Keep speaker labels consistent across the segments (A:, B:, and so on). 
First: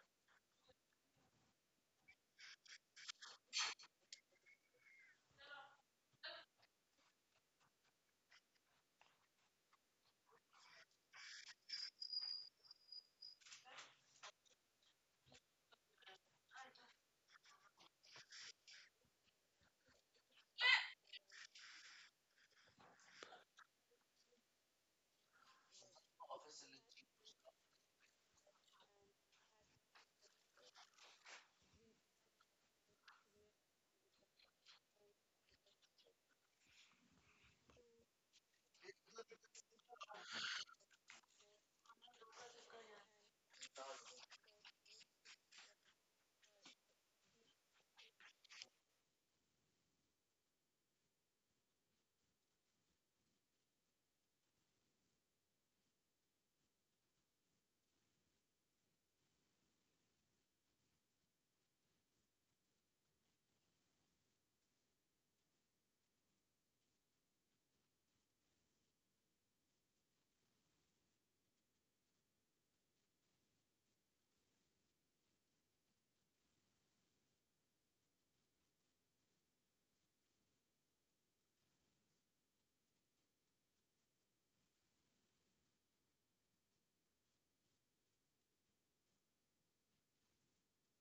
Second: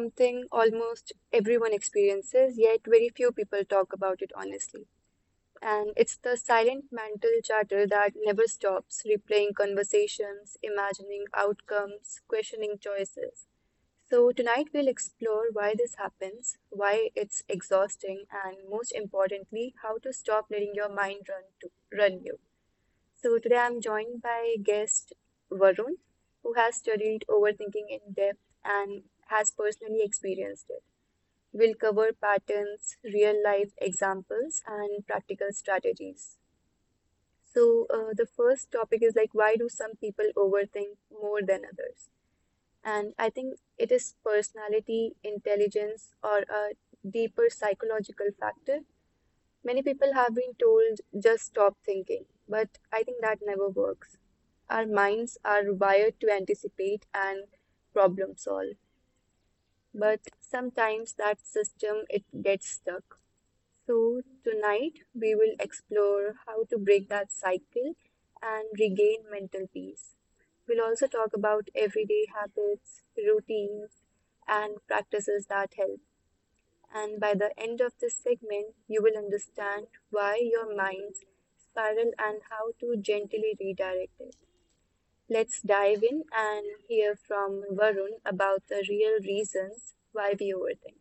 A: something almost everyone experiences, yet very few people talk about it honestly. And it's the silent mental chatter that never stops, replaying conversations, imagining outcomes, questioning choices. So, tonight we'll explore why this happens, why it's exhausting, and most importantly, how to stop letting your mind run to run you. So today I'm joined by guest Varun, who has studied overthinking in depth and has personally experienced it. We'll cover patterns, real life examples, and practical strategies. So the first topic is like, why do some people overthink more than others? And I think, it is personality, intelligence, or a deeper psychological factor? Many people have been told just stop thinking, but I think that never works. Our minds are wired to anticipate and problem solve, but sometimes that system it gets stuck. So tonight we will explore how to break that cycle and regain mental peace. We'll also talk about everyday habits, routines, and practices that help, and by the end of this segment, you will understand why your minds spiral and how to gently redirect it. Let's dive in and hear from Varun about the real reasons why we overthink.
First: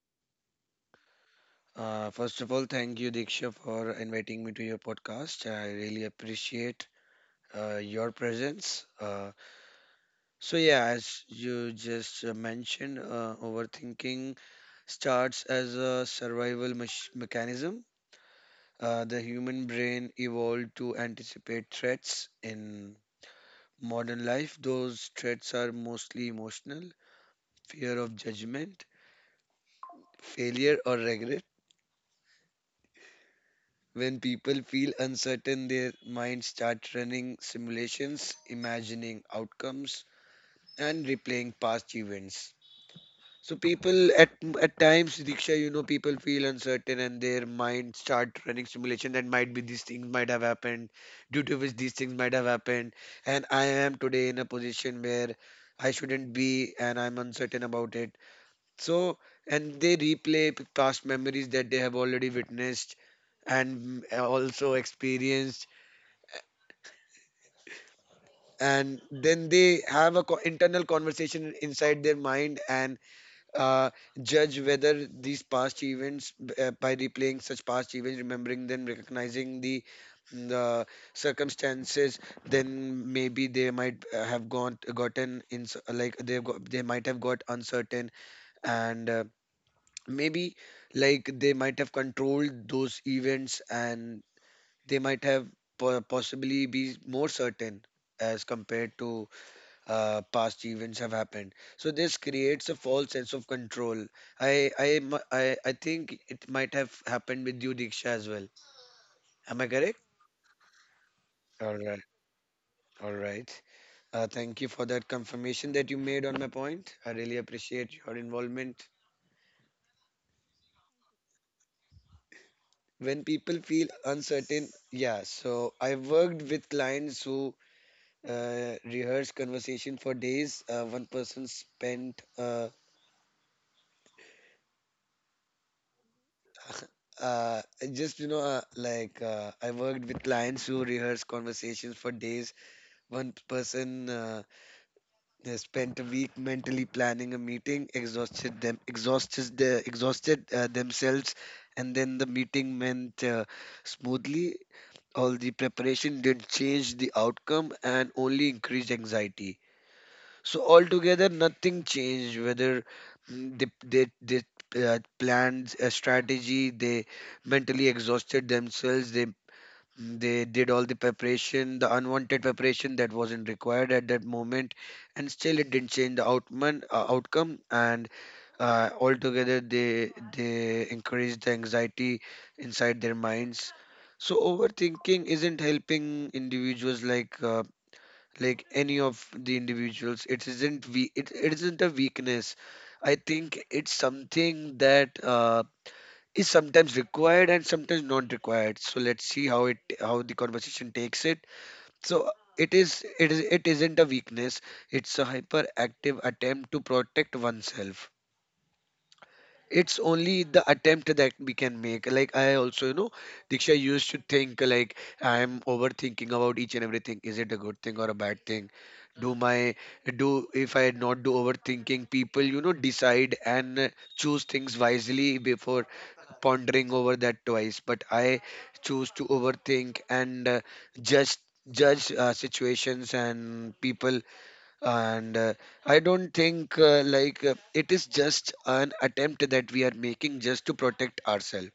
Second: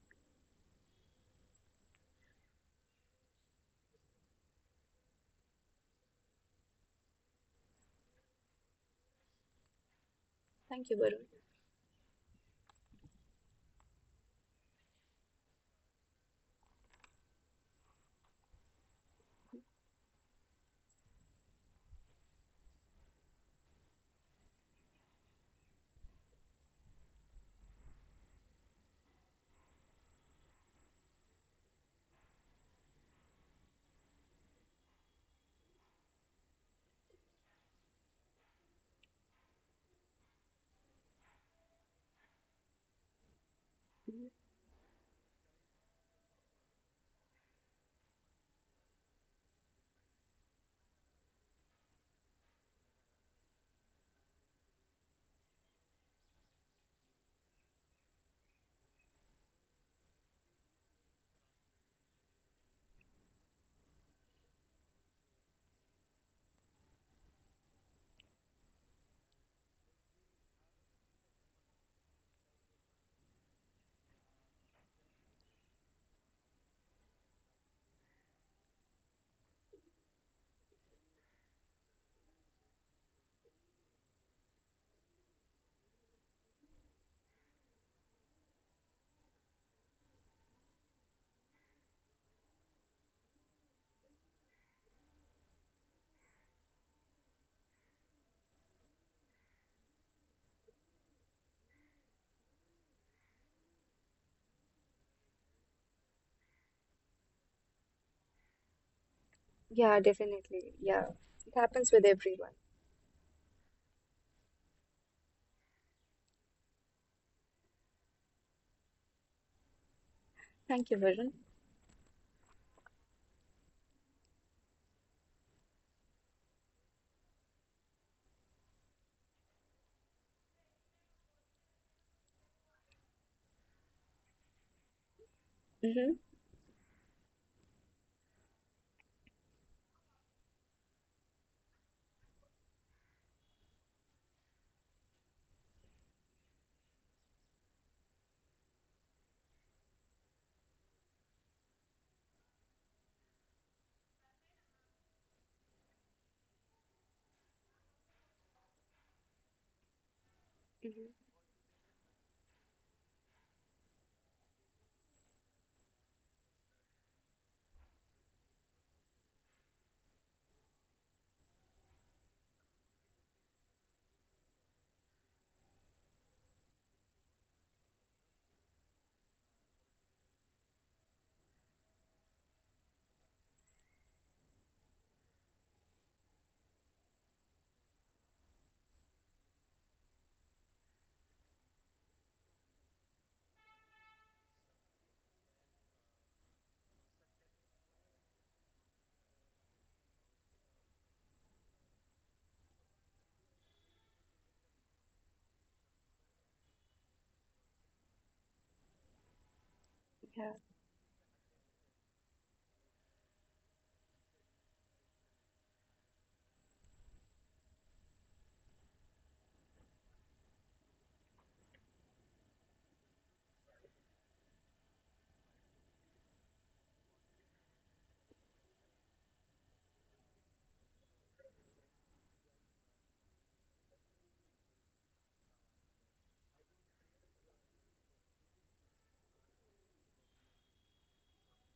B: First of all, thank you, Diksha, for inviting me to your podcast. I really appreciate your presence. So, yeah,
A: Thank you, Varun.
B: as you just mentioned, overthinking starts as a survival mechanism. The human brain evolved to anticipate threats in modern life. Those threats are mostly emotional fear of judgment, failure, or regret. When people feel uncertain, their minds start running simulations, imagining outcomes, and replaying past events. So people
A: Mhm.
B: at times, Diksha, people feel uncertain and their mind start running simulation that might be these things might have happened, due to which these things might have happened, and I am today in a position where I shouldn't be, and I'm uncertain about it. So, and they replay past memories that they have already witnessed and also experienced. And then they have a internal conversation inside their mind and uh, judge whether these past events by replaying such past events, remembering them, recognizing the the circumstances, then maybe they might have gone gotten in, like they have got, they might have got uncertain and maybe like they might have controlled those events, and they might have possibly be more certain as compared to past events have happened. So this creates a false sense of control. I mu- I think it might have happened with you, Diksha, as well. Am I
A: Yeah,
B: correct?
A: definitely. Yeah, it
B: All
A: happens
B: right.
A: with everyone.
B: All right. Thank you for that confirmation that you made on my point. I really appreciate your involvement.
A: Thank you, Varun.
B: When people feel uncertain, yeah. So I worked with clients who rehearsed conversation for days. One person spent
A: Mm-hmm.
B: uh, just you know like I worked with clients who rehearsed conversations for days. One person, they spent a week mentally planning a meeting, exhausted themselves, and then the meeting went smoothly. All the preparation didn't change the outcome and only increased anxiety. So altogether,
A: Hmm.
B: nothing changed. Whether they planned a strategy, they mentally exhausted themselves. They did all the preparation, the unwanted preparation that wasn't required at that moment, and still it didn't change the outcome. And altogether, they encouraged the anxiety inside their minds. So overthinking isn't helping individuals, like any of the individuals. It isn't a weakness. I think it's something that is sometimes required and sometimes not required. So let's see how the conversation takes it. So it isn't a weakness. It's a hyperactive attempt to protect oneself. It's only
A: Yeah,
B: the attempt that we can make. Like, I also, Diksha used to think, like, I am overthinking about each and everything. Is it a good thing or a bad thing? Do my do If I not do overthinking, people, decide and choose things wisely before pondering over that twice. But I choose to overthink and judge judge situations and people. And I don't think it is just an attempt that we are making just to protect ourselves.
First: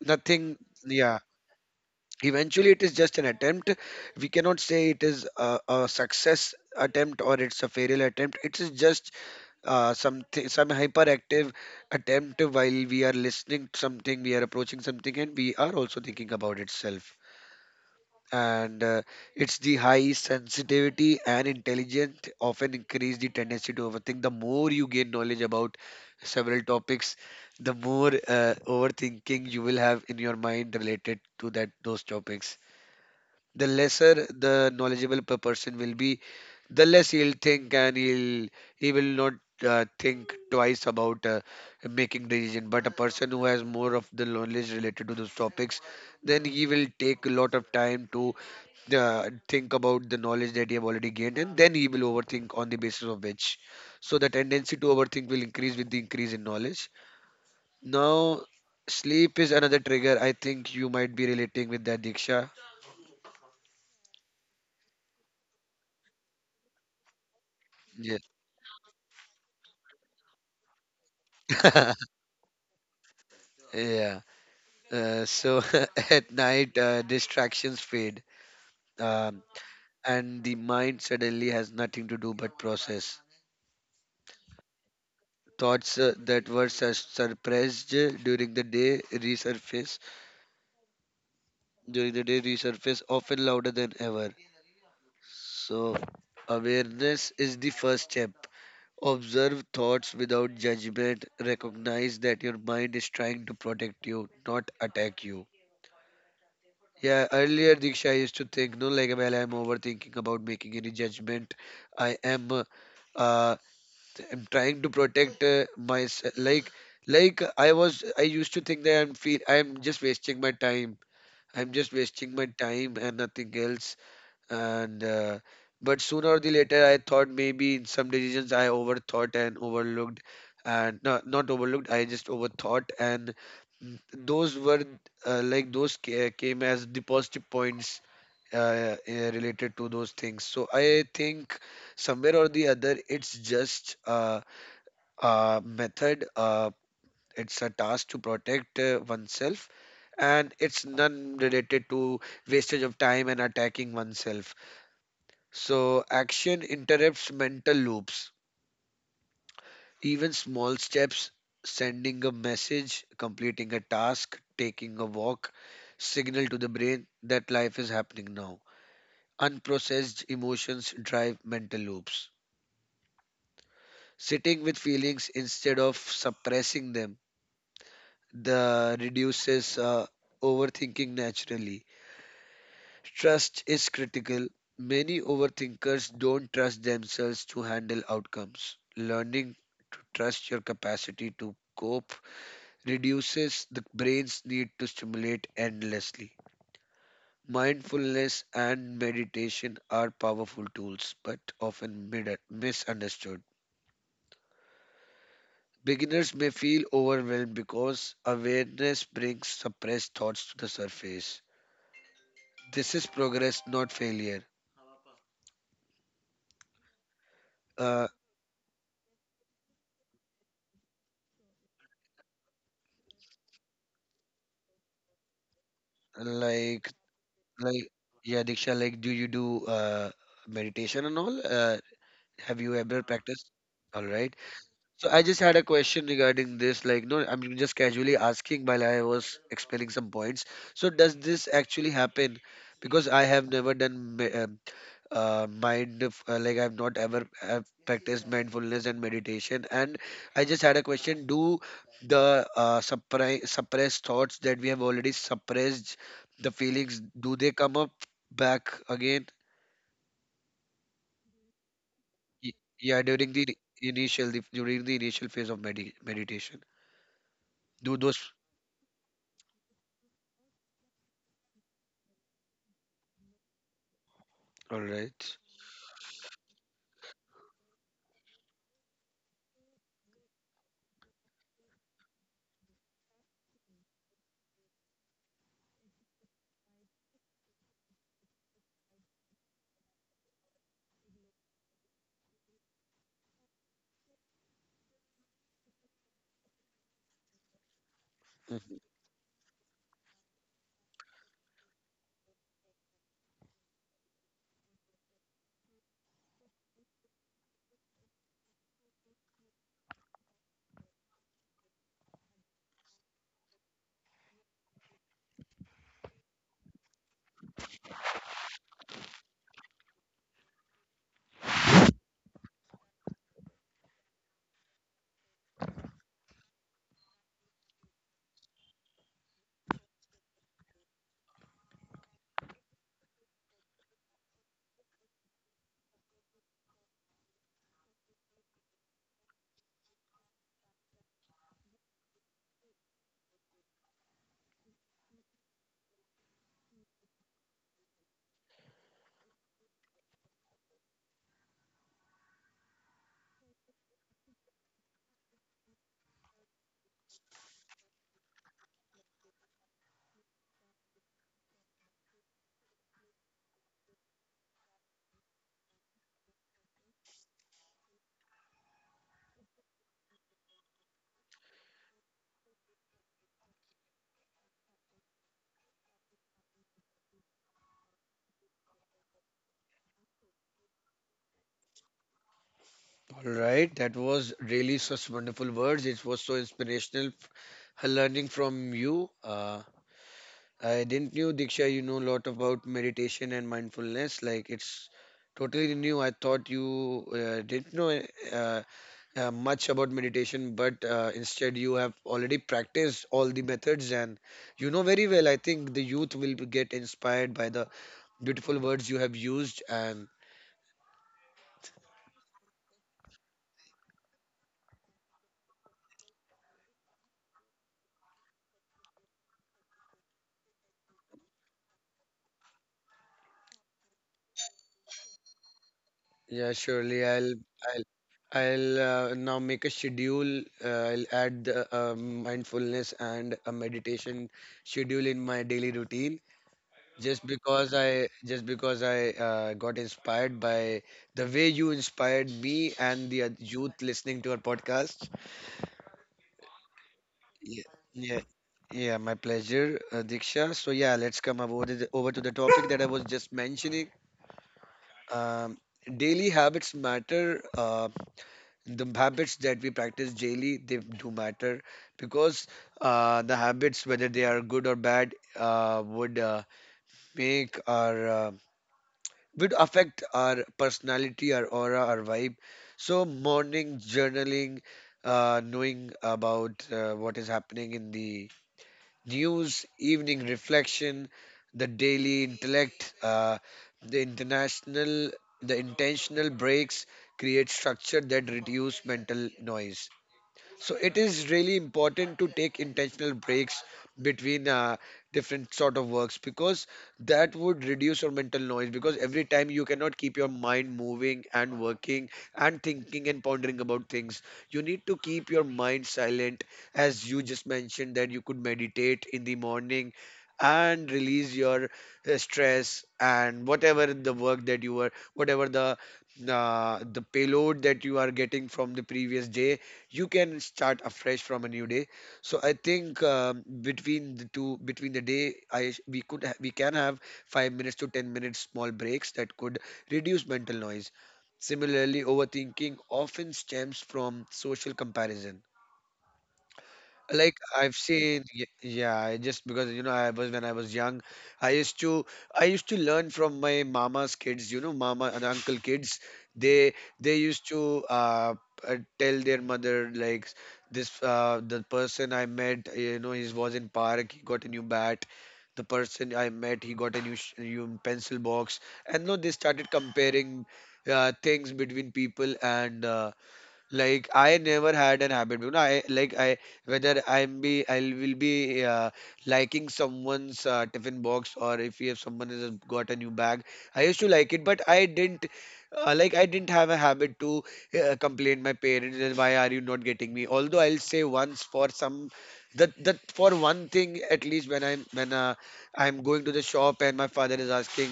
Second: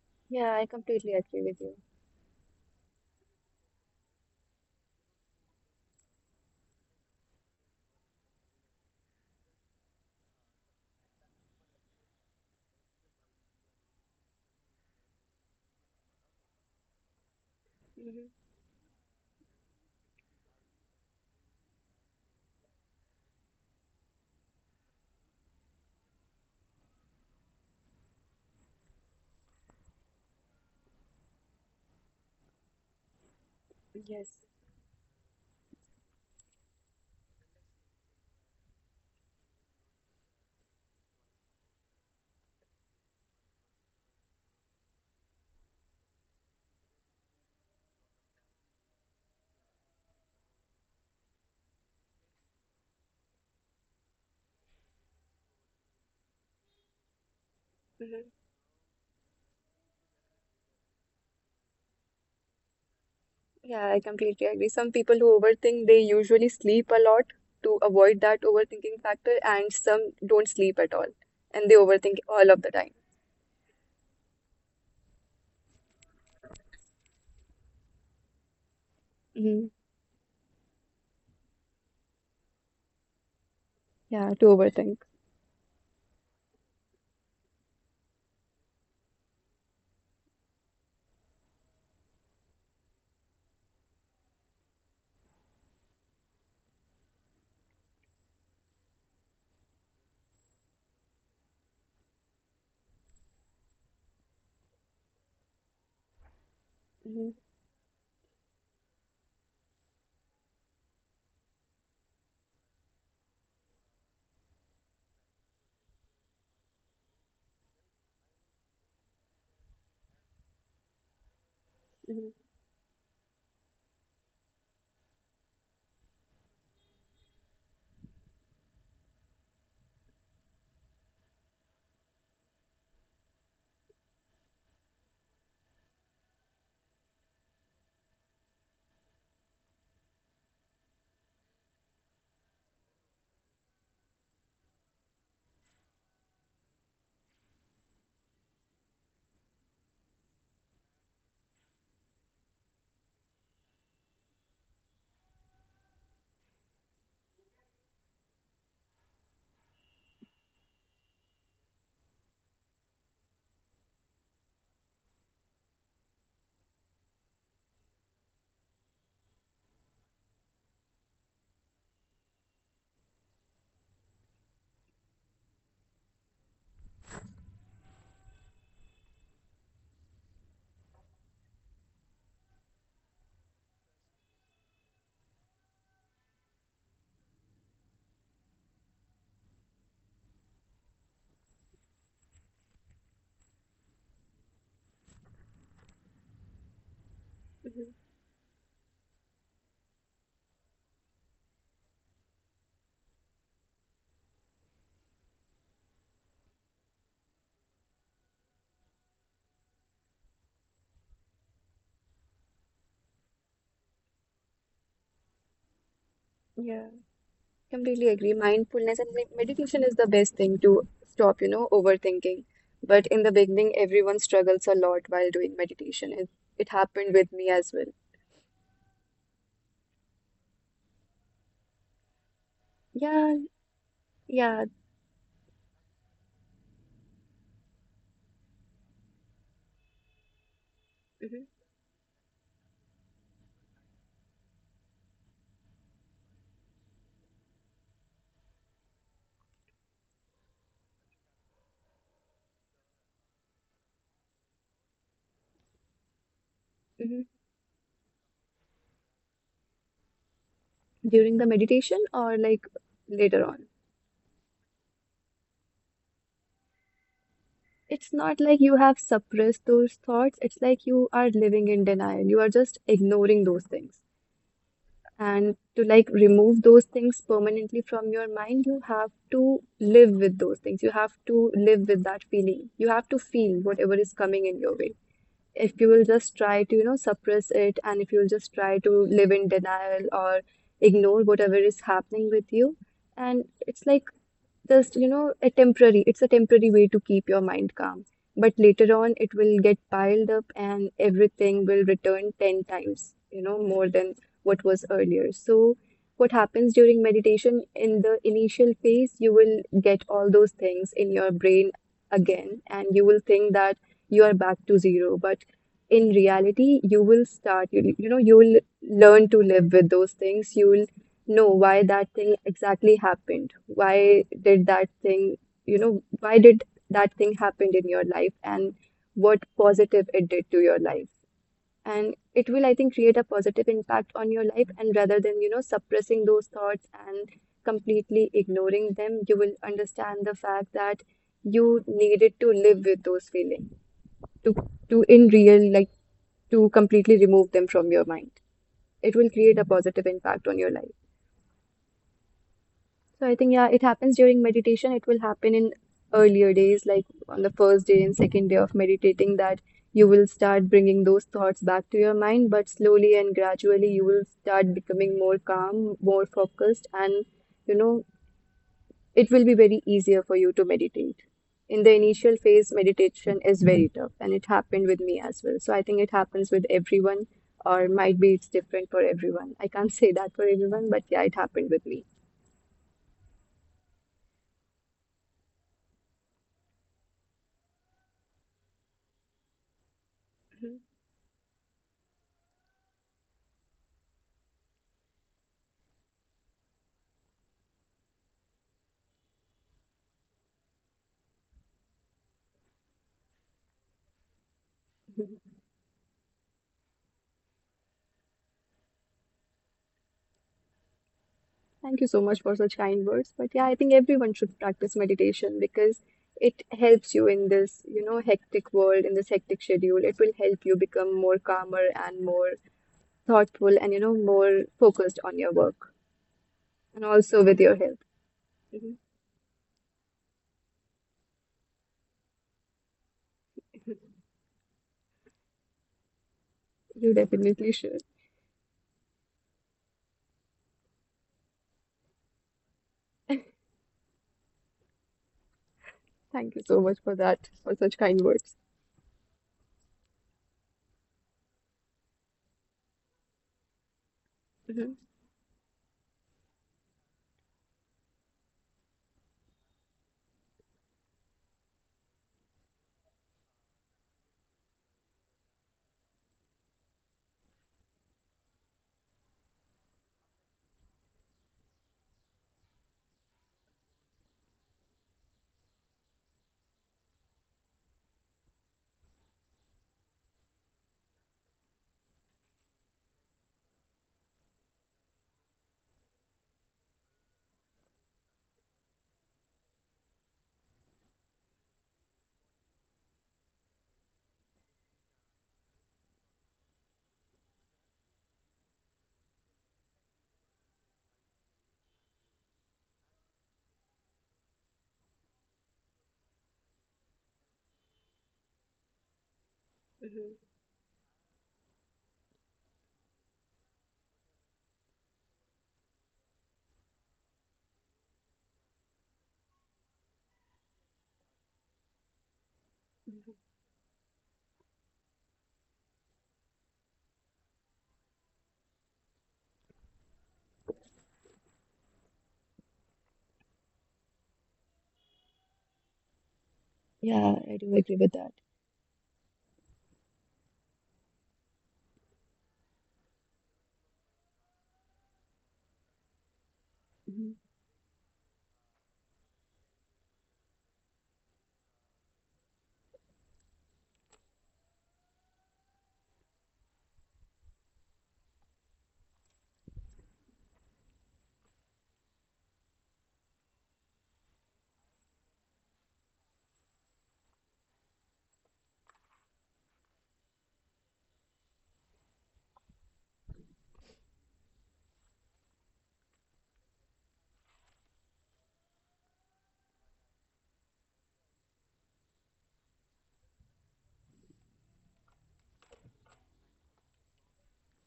B: Nothing.
A: yeah, I completely
B: Yeah,
A: agree with you.
B: eventually it is just an attempt. We cannot say it is a success attempt or it's a failure attempt. It is just something, some hyperactive attempt while we are listening to something, we are approaching something, and we are also thinking about itself.
A: Mm-hmm.
B: And it's the high sensitivity and intelligence often increase the tendency to overthink. The more you gain knowledge about several topics, the more overthinking you will have in your mind related to that those topics. The lesser
A: Yes.
B: the knowledgeable person will be, the less he'll think, and he will not think twice about making decision. But a person who has more of the knowledge related to those topics, then he will take a lot of time to think about the knowledge that he have already gained, and then he will overthink on the basis of which. So the tendency to overthink will increase with the increase in knowledge. Now, sleep is another trigger. I think you might be relating with that, Diksha.
A: Yeah, I completely agree. Some people who overthink, they usually sleep a lot to
B: Yes.
A: avoid that overthinking factor, and some don't sleep at all and they overthink all of the time.
B: Yeah. So at night, distractions fade, um,
A: Hmm.
B: and the mind suddenly has nothing to do but process.
A: Yeah, to overthink.
B: Thoughts that were suppressed during the day resurface. During the day, resurface often louder than ever. So awareness is the first step. Observe thoughts without judgment. Recognize that your mind is trying to protect you, not attack you. Yeah,
A: Hmm.
B: earlier, Diksha, I used to think, no, like, well, I'm overthinking about making any judgment. I am, uh, uh, I'm trying to protect myself. Like, I used to think that I'm just wasting my time. I'm just
A: Hmm.
B: wasting my time and nothing else. And uh, but sooner or the later I thought maybe in some decisions I overthought and overlooked. And no, not overlooked. I just overthought, and those were like those ca- came as the positive points related to those things. So I think somewhere or the other it's just a method, it's a task to protect oneself. And it's none related to wastage of time and attacking oneself. So, action interrupts mental loops. Even small steps, sending a message, completing a task, taking a walk, signal to the brain that life is happening now. Unprocessed emotions drive mental loops. Sitting with feelings instead of suppressing them the reduces overthinking naturally. Trust is critical. Many overthinkers don't trust themselves to handle outcomes. Learning to trust your capacity to cope reduces the brain's need to stimulate endlessly.
A: Hmm.
B: Mindfulness and meditation are powerful tools, but often misunderstood. Beginners may feel overwhelmed because awareness brings suppressed thoughts to the surface. This is progress, not failure.
A: Yeah,
B: Uh,
A: completely agree. Mindfulness and meditation is the best thing to stop, you know, overthinking. But in the beginning, everyone struggles a lot while doing meditation. It
B: like
A: happened with me as
B: Like,
A: well.
B: yeah, Diksha, like, do you do meditation and all? Have you ever
A: Yeah,
B: practiced? All right.
A: yeah.
B: So I just had a question regarding this. Like, no, I'm just casually asking while I was explaining some points. So does
A: Hmm.
B: this actually happen? Because I have never done like I've not ever have practiced mindfulness and meditation. And I just had a question: do the suppressed thoughts that we have already suppressed, the feelings,
A: Hmm.
B: do they come up back again?
A: During the meditation, or
B: Y-
A: like
B: yeah, during
A: later
B: the
A: on?
B: during the initial phase of meditation, do
A: It's
B: those.
A: not like you have suppressed those thoughts. It's like you are living in denial. You are just ignoring those things.
B: All right.
A: And to like remove those things permanently from your mind, you have to live with those things. You have to live with that feeling. You have to feel whatever is coming in your way. If you will just try to, you know, suppress it, and if you'll just try to live in denial or ignore whatever is happening with you, and it's like just, you know, a temporary, it's a temporary way to keep your mind calm. But
B: Mhm.
A: later on, it will get piled up and everything will return 10 times, you know, more than what was earlier. So, what happens during meditation in the initial phase, you will get all those things in your brain again, and you will think that you are back to zero. But in reality, you will start, you know, you will learn to live with those things. You will know why that thing exactly happened. Why did that thing, you know, why did that thing happened in your life, and what positive it did to your life. And it will, I think, create a positive impact on your life. And rather than, you know, suppressing those thoughts and completely ignoring them, you will understand the fact that you needed to live with those feelings to, to in real, like to completely remove them from your mind. It will create a positive impact on your life. So I think, yeah, it happens during meditation. It will happen in earlier days, like on the first day and second day of meditating, that you will start bringing those thoughts back to your mind. But slowly and gradually, you will start becoming more calm, more focused, and you know, it will be very easier for you to meditate. In the initial phase, meditation is very tough, and it happened with me as well. So I think it happens with everyone, or might be it's different for everyone. I can't say that for everyone, but yeah, it happened with me.
B: All right, that was really such wonderful words. It was so inspirational learning from you. I didn't knew, Diksha, you know a lot about meditation and mindfulness. Like, it's totally new. I thought you didn't know uh, much about meditation, but instead you have already practiced all the methods and you know very well. I
A: Mhm.
B: think the youth will get inspired by the beautiful words you have used. And
A: Thank you so much for such kind words. But yeah, I think everyone should practice meditation because it helps you in this, you know, hectic world, in this hectic schedule. It will help you become more calmer and more thoughtful and, you know, more focused on your work
B: yeah, surely
A: and also with your
B: I'll
A: health.
B: I'll
A: Mhm.
B: now make a schedule. I'll add mindfulness and a meditation schedule in my daily routine.
A: You definitely should.
B: Just because I got inspired by the way you inspired me and the youth listening to our podcast.
A: Thank you so much for that,
B: Yeah,
A: for such
B: yeah,
A: kind words.
B: yeah. My pleasure, Diksha. So yeah, let's come over to the topic that I was just mentioning.
A: Mhm.
B: Um, Daily habits matter. The habits that we practice daily, they do matter because the habits, whether they are good or bad, would make our would affect our personality, our aura, our vibe. So, morning journaling, knowing about what is happening in the news, evening reflection, the daily intellect, the international, the intentional breaks create structure that reduce mental noise. So it is really important to take intentional breaks between different sort of works, because that would reduce your mental noise. Because every time you cannot keep your mind moving and working and thinking and pondering about things, you need to keep your mind silent. As you just mentioned, that you could meditate in the morning and release your stress and whatever the work that you were whatever the payload that you are getting from the previous day, you can start afresh from a new day. So I think, between the day, we can have 5 minutes to 10 minutes small breaks that could reduce mental noise. Similarly, overthinking often stems from social comparison. Like,
A: Yeah, I
B: I've
A: do agree with
B: seen,
A: that.
B: yeah, I, just because you know, I was when I was young, I used to I used to learn from my mama's kids, you know, mama and uncle kids. They they
A: Mhm.
B: used to tell their mother, like, this the person I met, he was in park. He got a new bat. The person I met, he got a new pencil box, and no, they started comparing things between people and. Like, I never had an habit you know I like I whether I'm be I will be liking someone's tiffin box, or if someone has got a new bag. I used to like it, but I didn't, like, I didn't have a habit to complain my parents that why are you not getting me, although I'll say once for some, that for one thing at least. When I'm going to the shop and my father is asking,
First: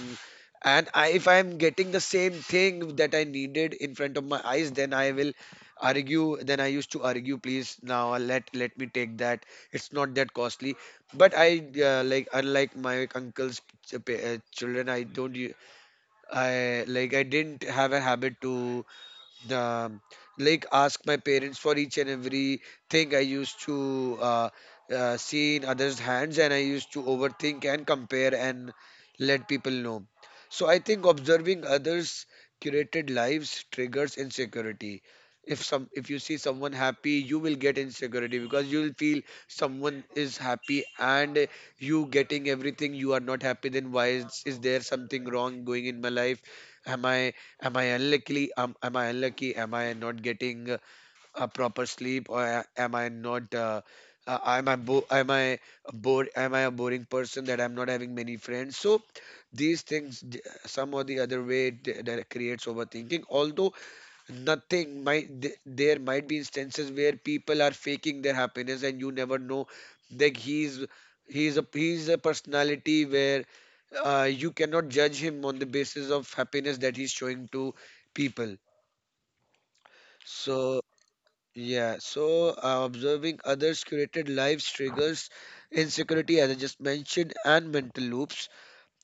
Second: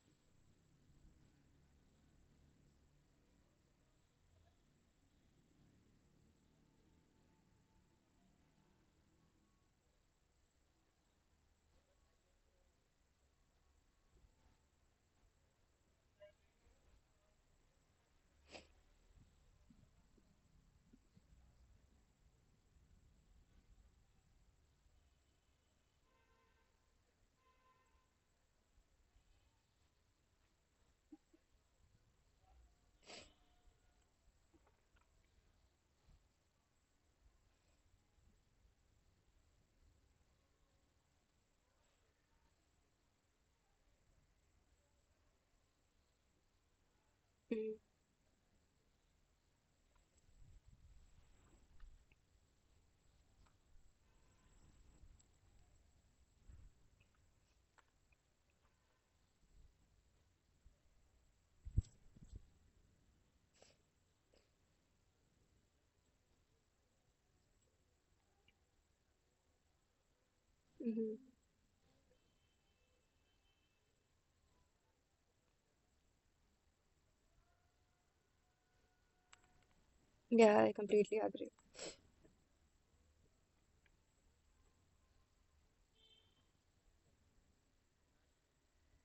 B: and if I'm getting the same thing that I needed in front of my eyes, then I will argue. Then I used to argue, please, now let me take that. It's not that costly. But I like, unlike my children, I don't u- I like, I didn't have a habit to um, like, ask my parents for each and every thing. I used to see in others' hands, and I used to overthink and compare and let people know. So I think observing others' curated lives triggers insecurity. If you see someone happy, you will get insecurity because you will feel someone is happy and you getting everything. You are not happy. Then is there something wrong going in my life? Am I Am
A: Mhm.
B: I unlucky? Am I unlucky? Am I not getting a proper sleep, or am I not? Am I bored? Am I a boring person that I'm not having many friends? So these some or the other way, that creates overthinking. Although nothing there might be instances where people are faking their happiness and you never know that
A: Mhm.
B: he's a personality where you cannot judge him on the basis of happiness that he's showing to people.
A: Yeah, I
B: So,
A: completely agree.
B: yeah, observing others curated lives triggers insecurity, as I just mentioned, and mental loops.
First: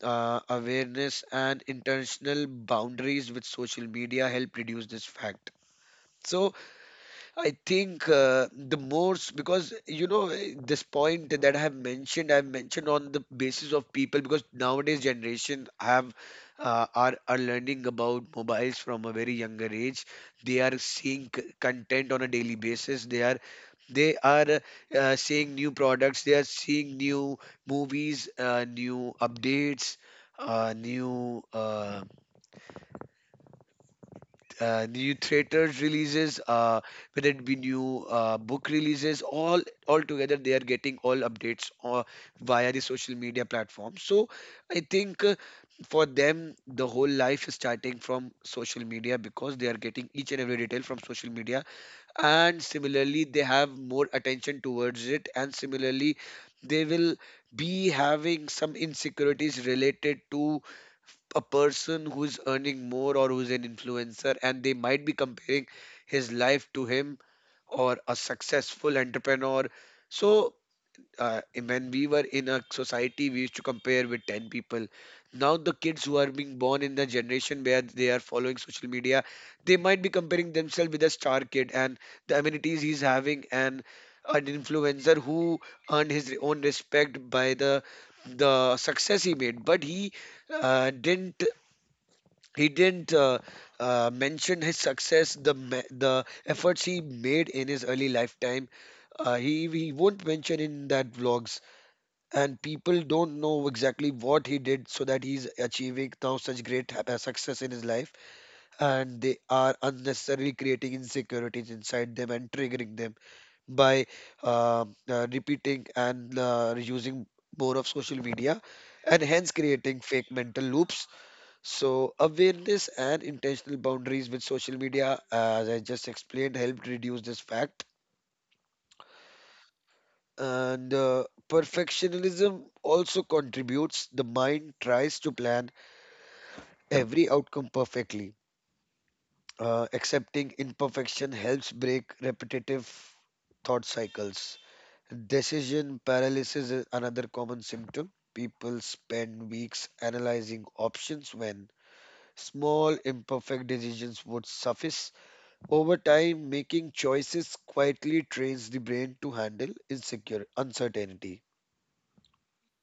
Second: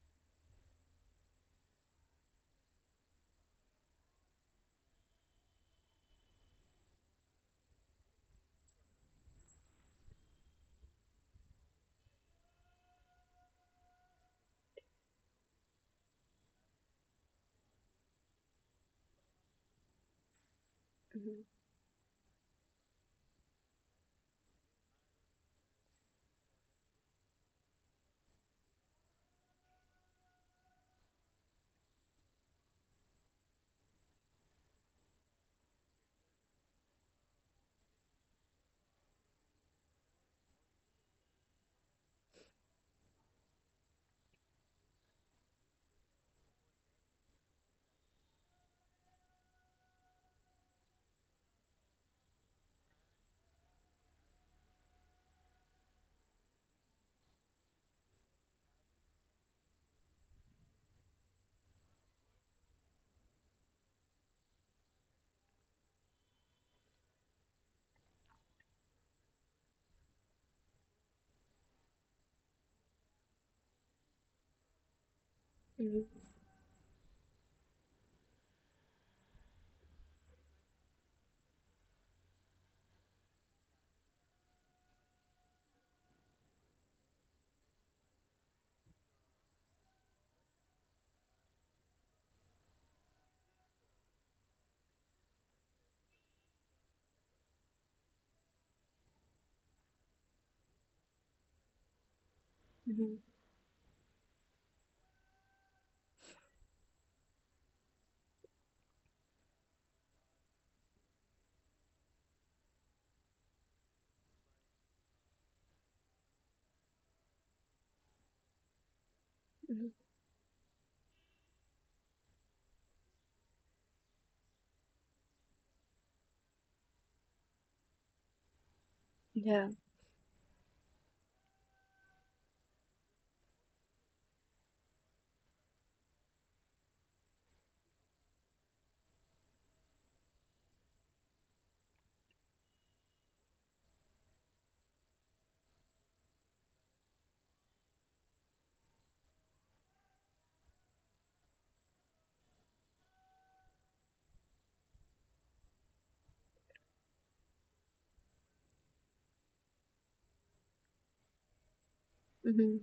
B: Awareness and intentional boundaries with social media help reduce this fact. So I think the most, because this point that I have mentioned, I've mentioned on the basis of people, because nowadays generation have are learning about mobiles from a very younger age. They are seeing
A: Mhm.
B: content on a daily basis. They are seeing new products. They are seeing new movies, new updates, uh, new uh, new theaters releases, whether it be new book releases, all together they are getting all updates via the social media platform. So I think, for them the whole life is starting from social media because they are getting each and every detail from social media, and similarly they have more attention towards it, and similarly they will be having some insecurities related to a person who's earning more or who's an influencer, and they might be comparing his life to him, or a successful entrepreneur. So, and when we were in a society we used to compare with 10 people. Now the kids
A: Mhm.
B: who are being born in the generation where they are following social media, they might be comparing themselves with a star kid and the amenities he's having, and an influencer who earned his own respect by the success he made. But he uh, didn't didn't mention his success, the efforts he made in his early lifetime. He won't mention in that vlogs, and people
A: Mhm.
B: don't know exactly what he did so that he's achieving now such great success in his life, and they are unnecessarily creating insecurities inside them and triggering them by repeating and using more of social media, and hence
A: Mhm.
B: creating fake mental loops. So, awareness and intentional boundaries with social media, as I just explained, helped reduce this fact.
A: Yeah.
B: And perfectionism also contributes. The mind tries to plan every outcome perfectly. Accepting imperfection helps break repetitive thought cycles. Decision paralysis is another common symptom. People spend weeks analyzing options when small imperfect decisions would suffice. Over time, making choices quietly trains the brain to handle insecure uncertainty.
A: Mhm.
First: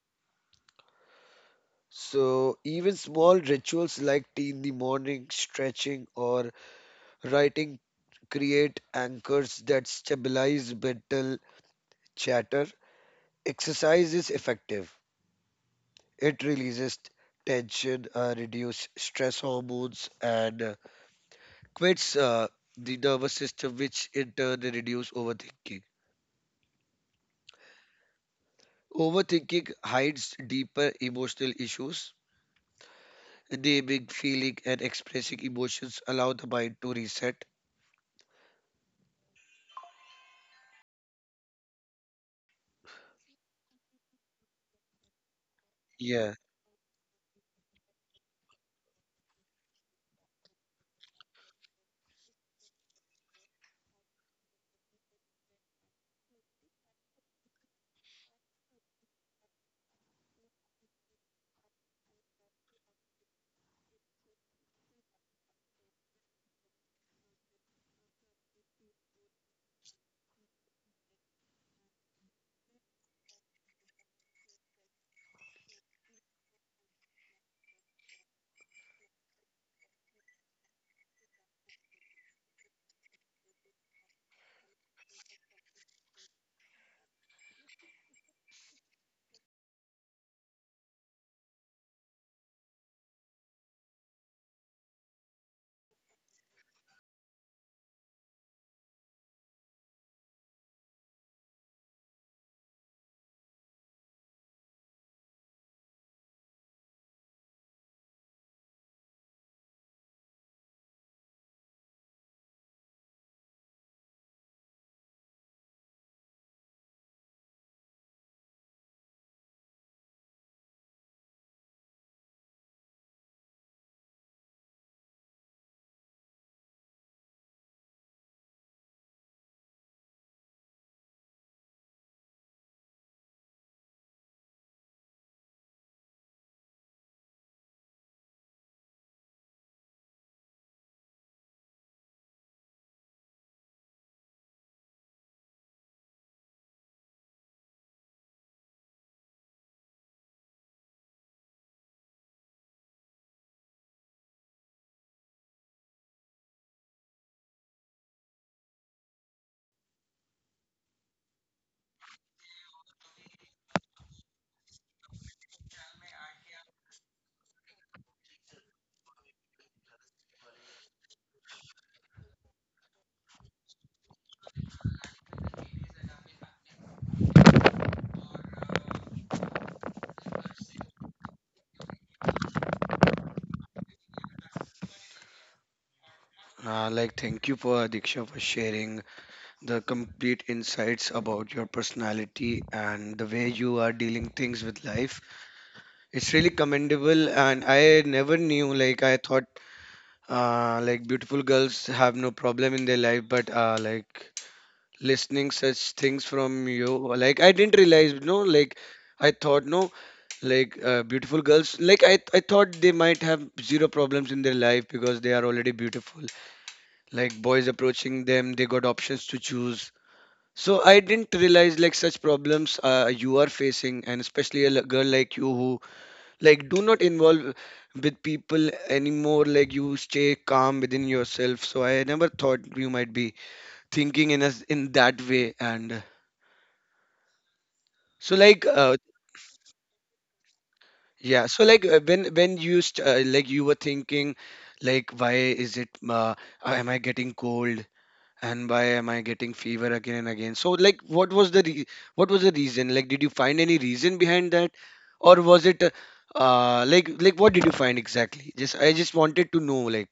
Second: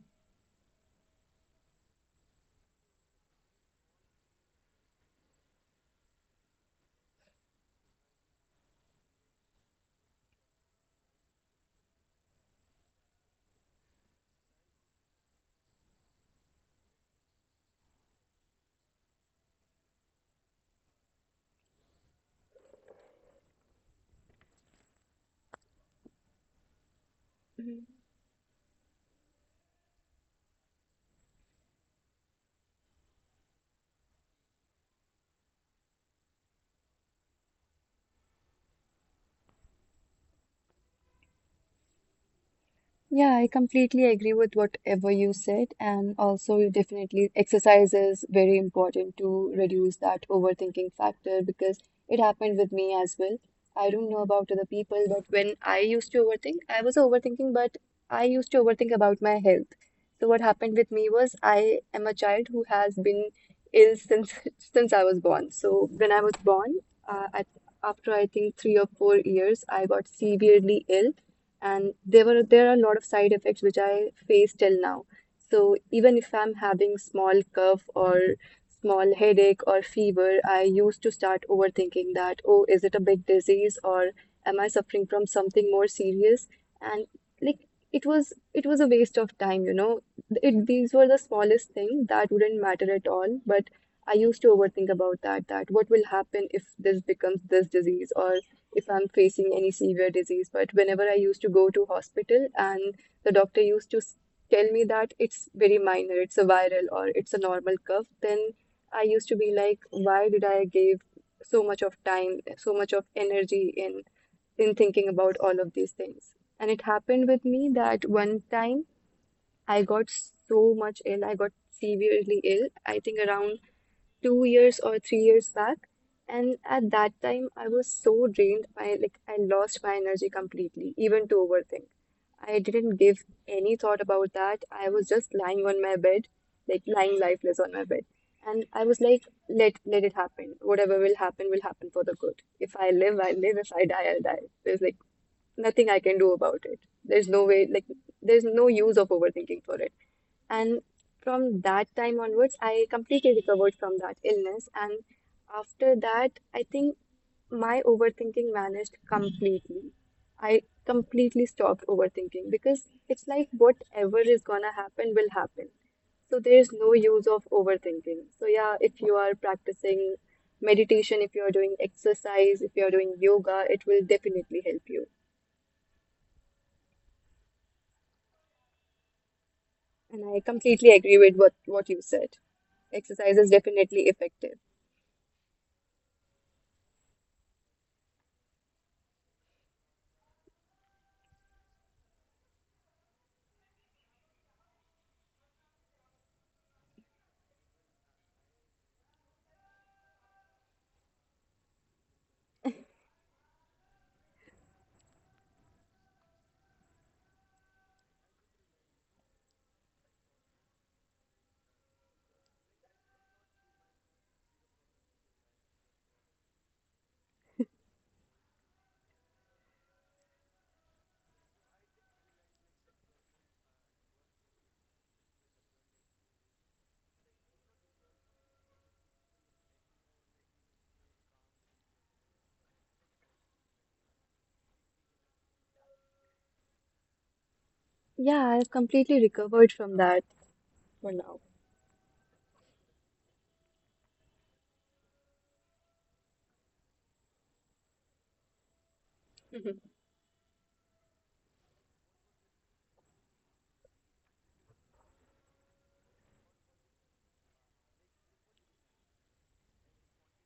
B: So, even small rituals like tea in the morning, stretching, or writing create anchors that stabilize mental chatter. Exercise is effective. It releases tension, reduces stress hormones, and quits the nervous system, which in turn reduce overthinking.
A: Mhm.
B: Overthinking hides deeper emotional issues. Naming, feeling, and expressing emotions allow the mind to reset.
A: Yeah, I completely agree with whatever you said. And
B: Yeah,
A: also, you definitely, exercise is very important to reduce that overthinking factor because it happened with me as well. I don't know about other people, but when I used to overthink, I was overthinking, but I used to overthink about my health. So what happened with me was, I am a child who has been ill since since I was born. So when I was born, uh, at, after I think 3 or 4 years, I got severely ill, and there were there are a lot of side effects which I face till now. So even if I'm having small cough or small headache or fever, I used to start overthinking that, oh, is it a big disease, or am I suffering from something more serious? And like, it was a waste of time, you know. It these were the smallest thing that wouldn't matter at all, but I used to overthink about that, that what will happen if this becomes this disease, or if I'm facing any severe disease. But whenever I used to go to hospital and the doctor used to tell me that it's very minor, it's a viral or it's a normal cough, then I used to be like, why did I give so much of time, so much of energy in thinking about all of these things? And it happened with me that one time I got so much ill. I got severely ill. I think around 2 years or 3 years back. And at that time, I was so drained by, like, I lost my energy completely, even to overthink. I didn't give any thought about that. I was just lying on my bed, like lying lifeless on my bed. And I was like, let it happen. Whatever will happen for the good. If I live, I live. If I die, I'll die. There's like nothing I can do about it. There's no way, like there's no use of overthinking for it. And from that time onwards, I completely recovered from that illness. And after that, I think my overthinking vanished completely. I completely stopped overthinking because it's like whatever is gonna happen will happen. So there's no use of overthinking. So yeah, if you are practicing meditation, if you're doing exercise, if you're doing yoga, it will definitely help you. And I completely agree with what you said. Exercise is definitely effective.
B: like, thank you for Diksha for sharing the complete insights about your personality and the way you are dealing things with life. It's really commendable, and I never knew. Like, I thought, like, beautiful girls have no problem in their life, but like, listening such things from you. Like, I didn't realize. No, like, I thought. No, like, beautiful girls, like I thought they might have zero problems in their life because they are already beautiful. Like, boys approaching them, they got options to choose. So I didn't realize, like, such problems you are facing. And especially a girl like you who, like, do not involve with people anymore, like, you stay calm within yourself. So I never thought you might be thinking in us in that way. And
A: Yeah,
B: So
A: I've
B: like uh
A: completely recovered from that for now.
B: yeah, so, like, when you st like you were thinking, like, why is it, am I getting cold, and why am I getting fever again and again? So, like, what was the reason? Like, did you find any reason behind that, or was it like what did you find exactly? Just I just wanted to know, like.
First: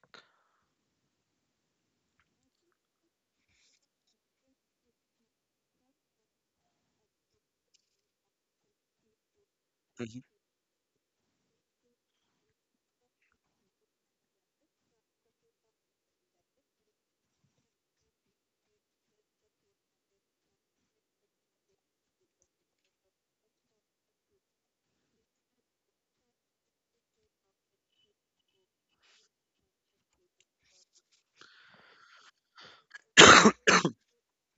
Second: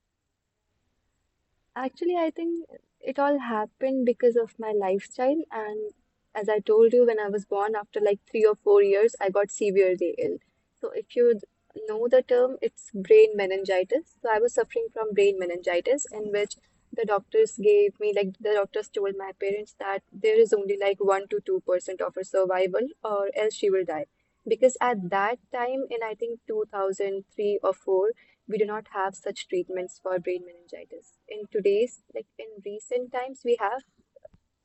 A: Actually, I think it all happened because of my lifestyle. And as I told you, when I was born, after like 3 or 4 years, I got severely
B: Mhm,
A: ill. So, if you know the term, it's brain meningitis. So, I was suffering from brain meningitis, in which the doctors gave me, like, the doctors told my parents that there is only like 1 to 2% of her survival, or else she will die. Because at that time, in I think 2003 or 4, we do not have such treatments for brain meningitis. In today's, like in recent times,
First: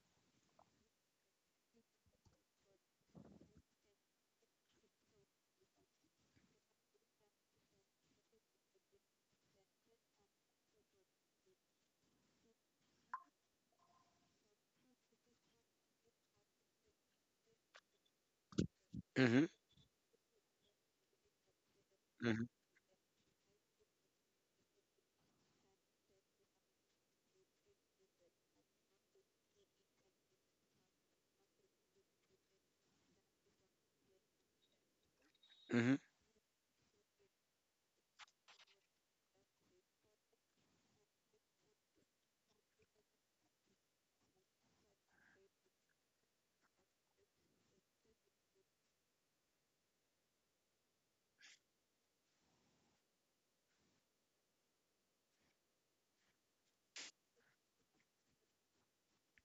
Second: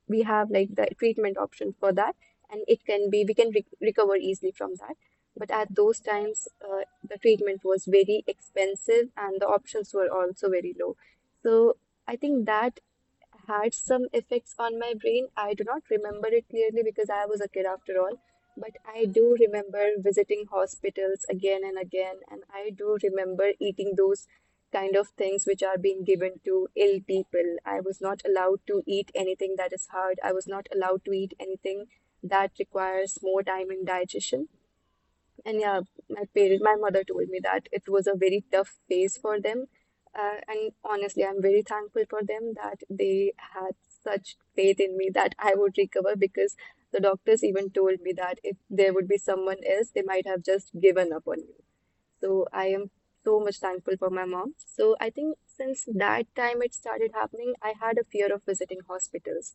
A: we have like the treatment option for that, and it can be we can recover easily from that. But at those times, the treatment was very expensive, and the options were also very low. So I think that had some effects on my brain. I do not remember it clearly because I was a kid after all, but I do
B: mhm,
A: remember visiting hospitals again and again, and
B: mhm,
A: I do remember eating those kind of things which are being given to ill people. I was not allowed to eat anything that is hard. I was not allowed to eat anything that requires more time in digestion. And yeah, my mother told me that it was a very tough phase for them. And honestly, I'm very thankful for them that they had such faith in me that I would recover, because the doctors even told me that if there would be someone else, they might have just given up on you. So I am so much thankful for my mom. So I think since that time it started happening, I had a fear of visiting hospitals.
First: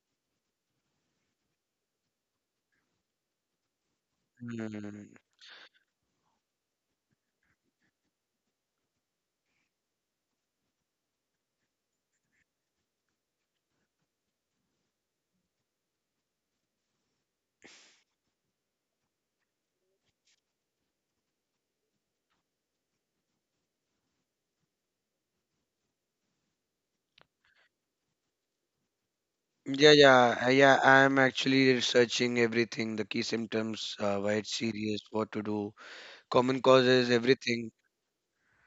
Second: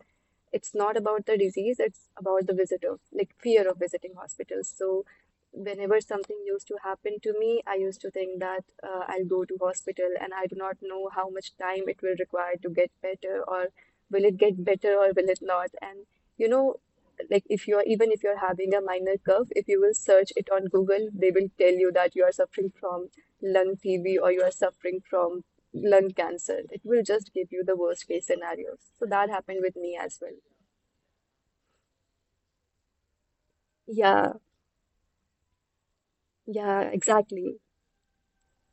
A: It's not about the disease, it's about the visitor, like fear of visiting
B: mhm,
A: hospitals. So
B: mhm.
A: whenever something used to happen to me, I used to think that I'll go to hospital and I do not know how much time it will require to get better or will it get better or will it not? You know, like if you're even if you're having a minor cough, if you will search it on Google, they will tell you that you are suffering from lung TB or you are suffering from lung cancer. It will just give you the worst case scenarios. So that happened with
B: Yeah,
A: me as well.
B: yeah, yeah. I'm actually researching everything, the key symptoms,
A: Yeah,
B: why it's serious, what to do. Common
A: yeah,
B: causes,
A: exactly.
B: everything.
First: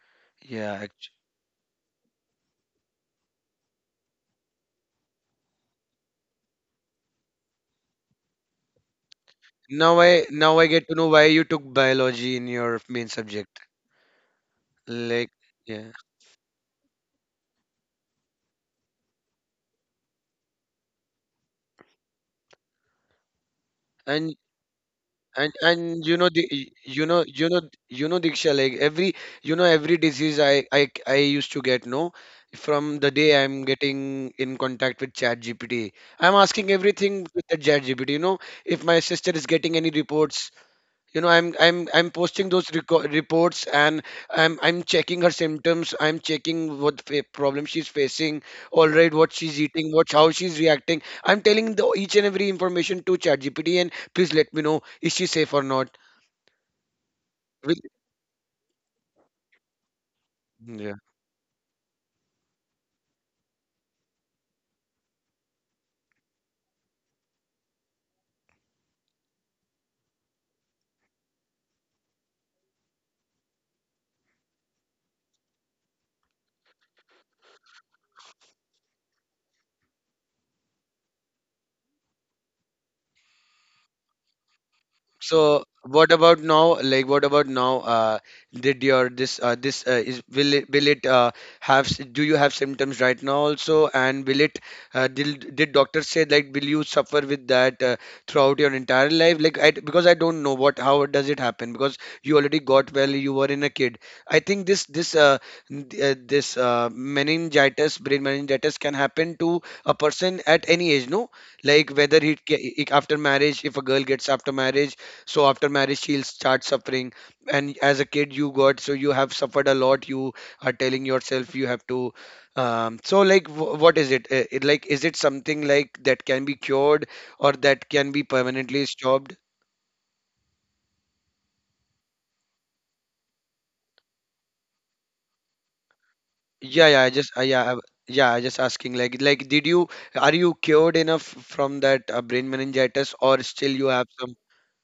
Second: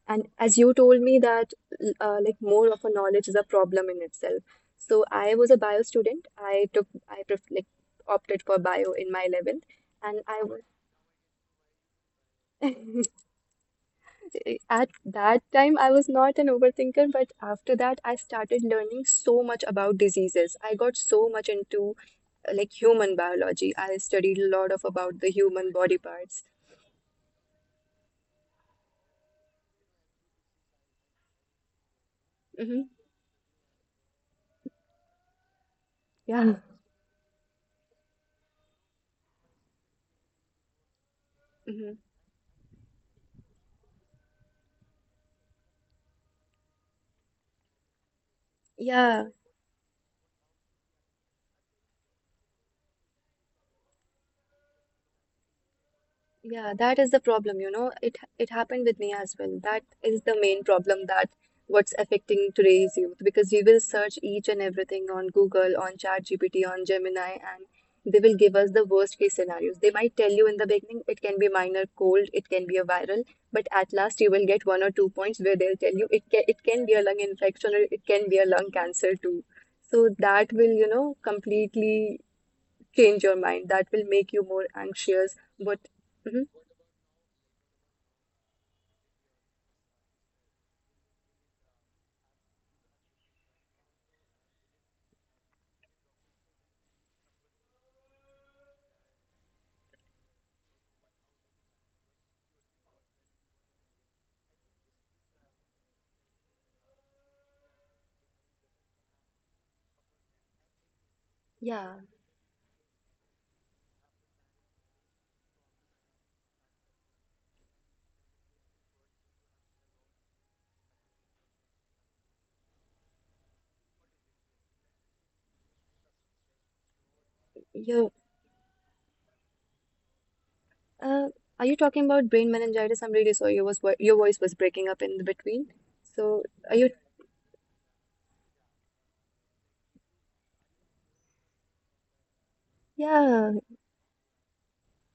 A: And as you
B: Yeah,
A: told
B: actually.
A: me that like more of a knowledge is a problem in itself. So I was a bio student. I took I pref like opted for bio in my 11th
B: now
A: and
B: I
A: I
B: now
A: was
B: I get to know why you took biology in your main subject.
A: at
B: Like,
A: that time I
B: yeah,
A: was not an overthinker, but after that I started learning so much about diseases. I got so much into like human biology. I studied a
B: and
A: lot of about the
B: and
A: human body
B: and you
A: parts.
B: know the you know you know you know Diksha, like, every every disease I used to get, no,
A: Hmm.
B: from the day I'm getting in contact with Chat GPT. I'm
A: Yeah.
B: asking everything with the Chat GPT. You know, if my sister is getting any reports, i'm i'm
A: Hmm.
B: i'm posting those reports, and I'm checking her symptoms, I'm checking what problem she's facing. All right, what
A: Yeah.
B: she's eating, what, how she's reacting. I'm telling the each and every information to chatgpt, and please let me know is she safe or not.
A: Yeah, that is the problem, you know. It happened with me as well. That is the main
B: Will-
A: problem that what's affecting today's youth because we will search each and everything on Google, on ChatGPT, on Gemini, and they will give us the worst case scenarios. They might tell you in the beginning it can be minor cold, it can be a viral, but at last you will get one or two points where they'll tell you it can be a lung infection or it can be a lung cancer too. So that will, you know, completely change your mind. That will make you more anxious.
B: So
A: But
B: what
A: mhm.
B: about now? Like, what about now? Did your this this is will it do you have symptoms right now also? And will it did doctors say, like, will you suffer with that throughout your entire life? Like, because I don't know what, how does it happen, because you already got well, you were in a kid. I think this meningitis, brain meningitis can happen to a person at any age. No,
A: Yeah,
B: like, whether after marriage, if a girl gets after marriage, so after marriage she'll start suffering. And as a kid, you got, so you have suffered a lot, you are telling yourself you have to so, like, what is it? It, like, is it something like that can be cured, or
A: you
B: that can be permanently stopped?
A: uh, are you talking about brain meningitis? I'm really sorry, your your voice was breaking up in between. So are you?
B: Yeah, yeah I just yeah I, yeah, I just asking, like did you, are you cured enough from that brain meningitis,
A: Yeah,
B: or still you have.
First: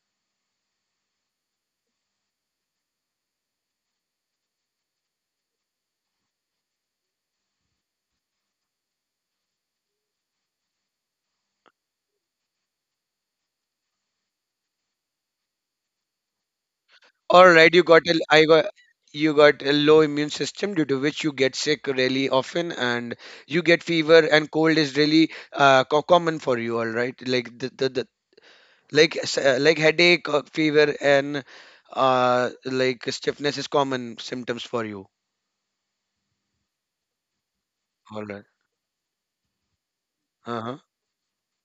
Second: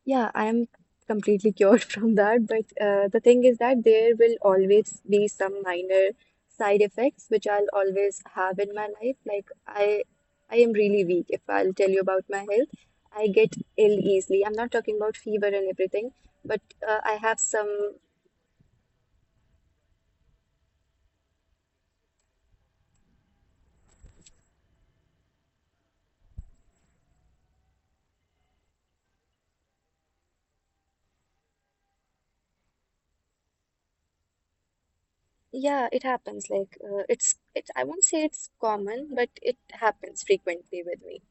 A: yeah, I am completely cured from that. But the thing is that there will always be some minor side effects which I'll always have in my life. I am really weak. If I'll tell you about my health, I get ill easily. I'm not talking about fever and everything, but I
B: All
A: have
B: right,
A: some.
B: you got a low immune system due to which you get sick really often, and you get fever and cold is really common for you. All right, like, the like, like, headache, fever, and like, stiffness is common symptoms for you.
A: Yeah, it happens. Like it's I
B: All
A: won't
B: right.
A: say it's common, but it happens
B: Uh-huh.
A: frequently with me.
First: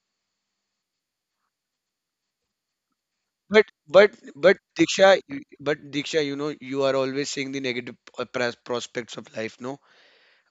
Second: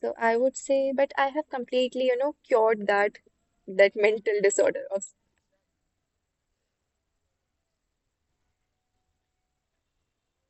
A: So I would say, but I have completely, you know, cured that
B: But
A: that
B: but
A: mental
B: but
A: disorder of.
B: Diksha, you- but Diksha, you know you are always seeing the negative prospects of life. No.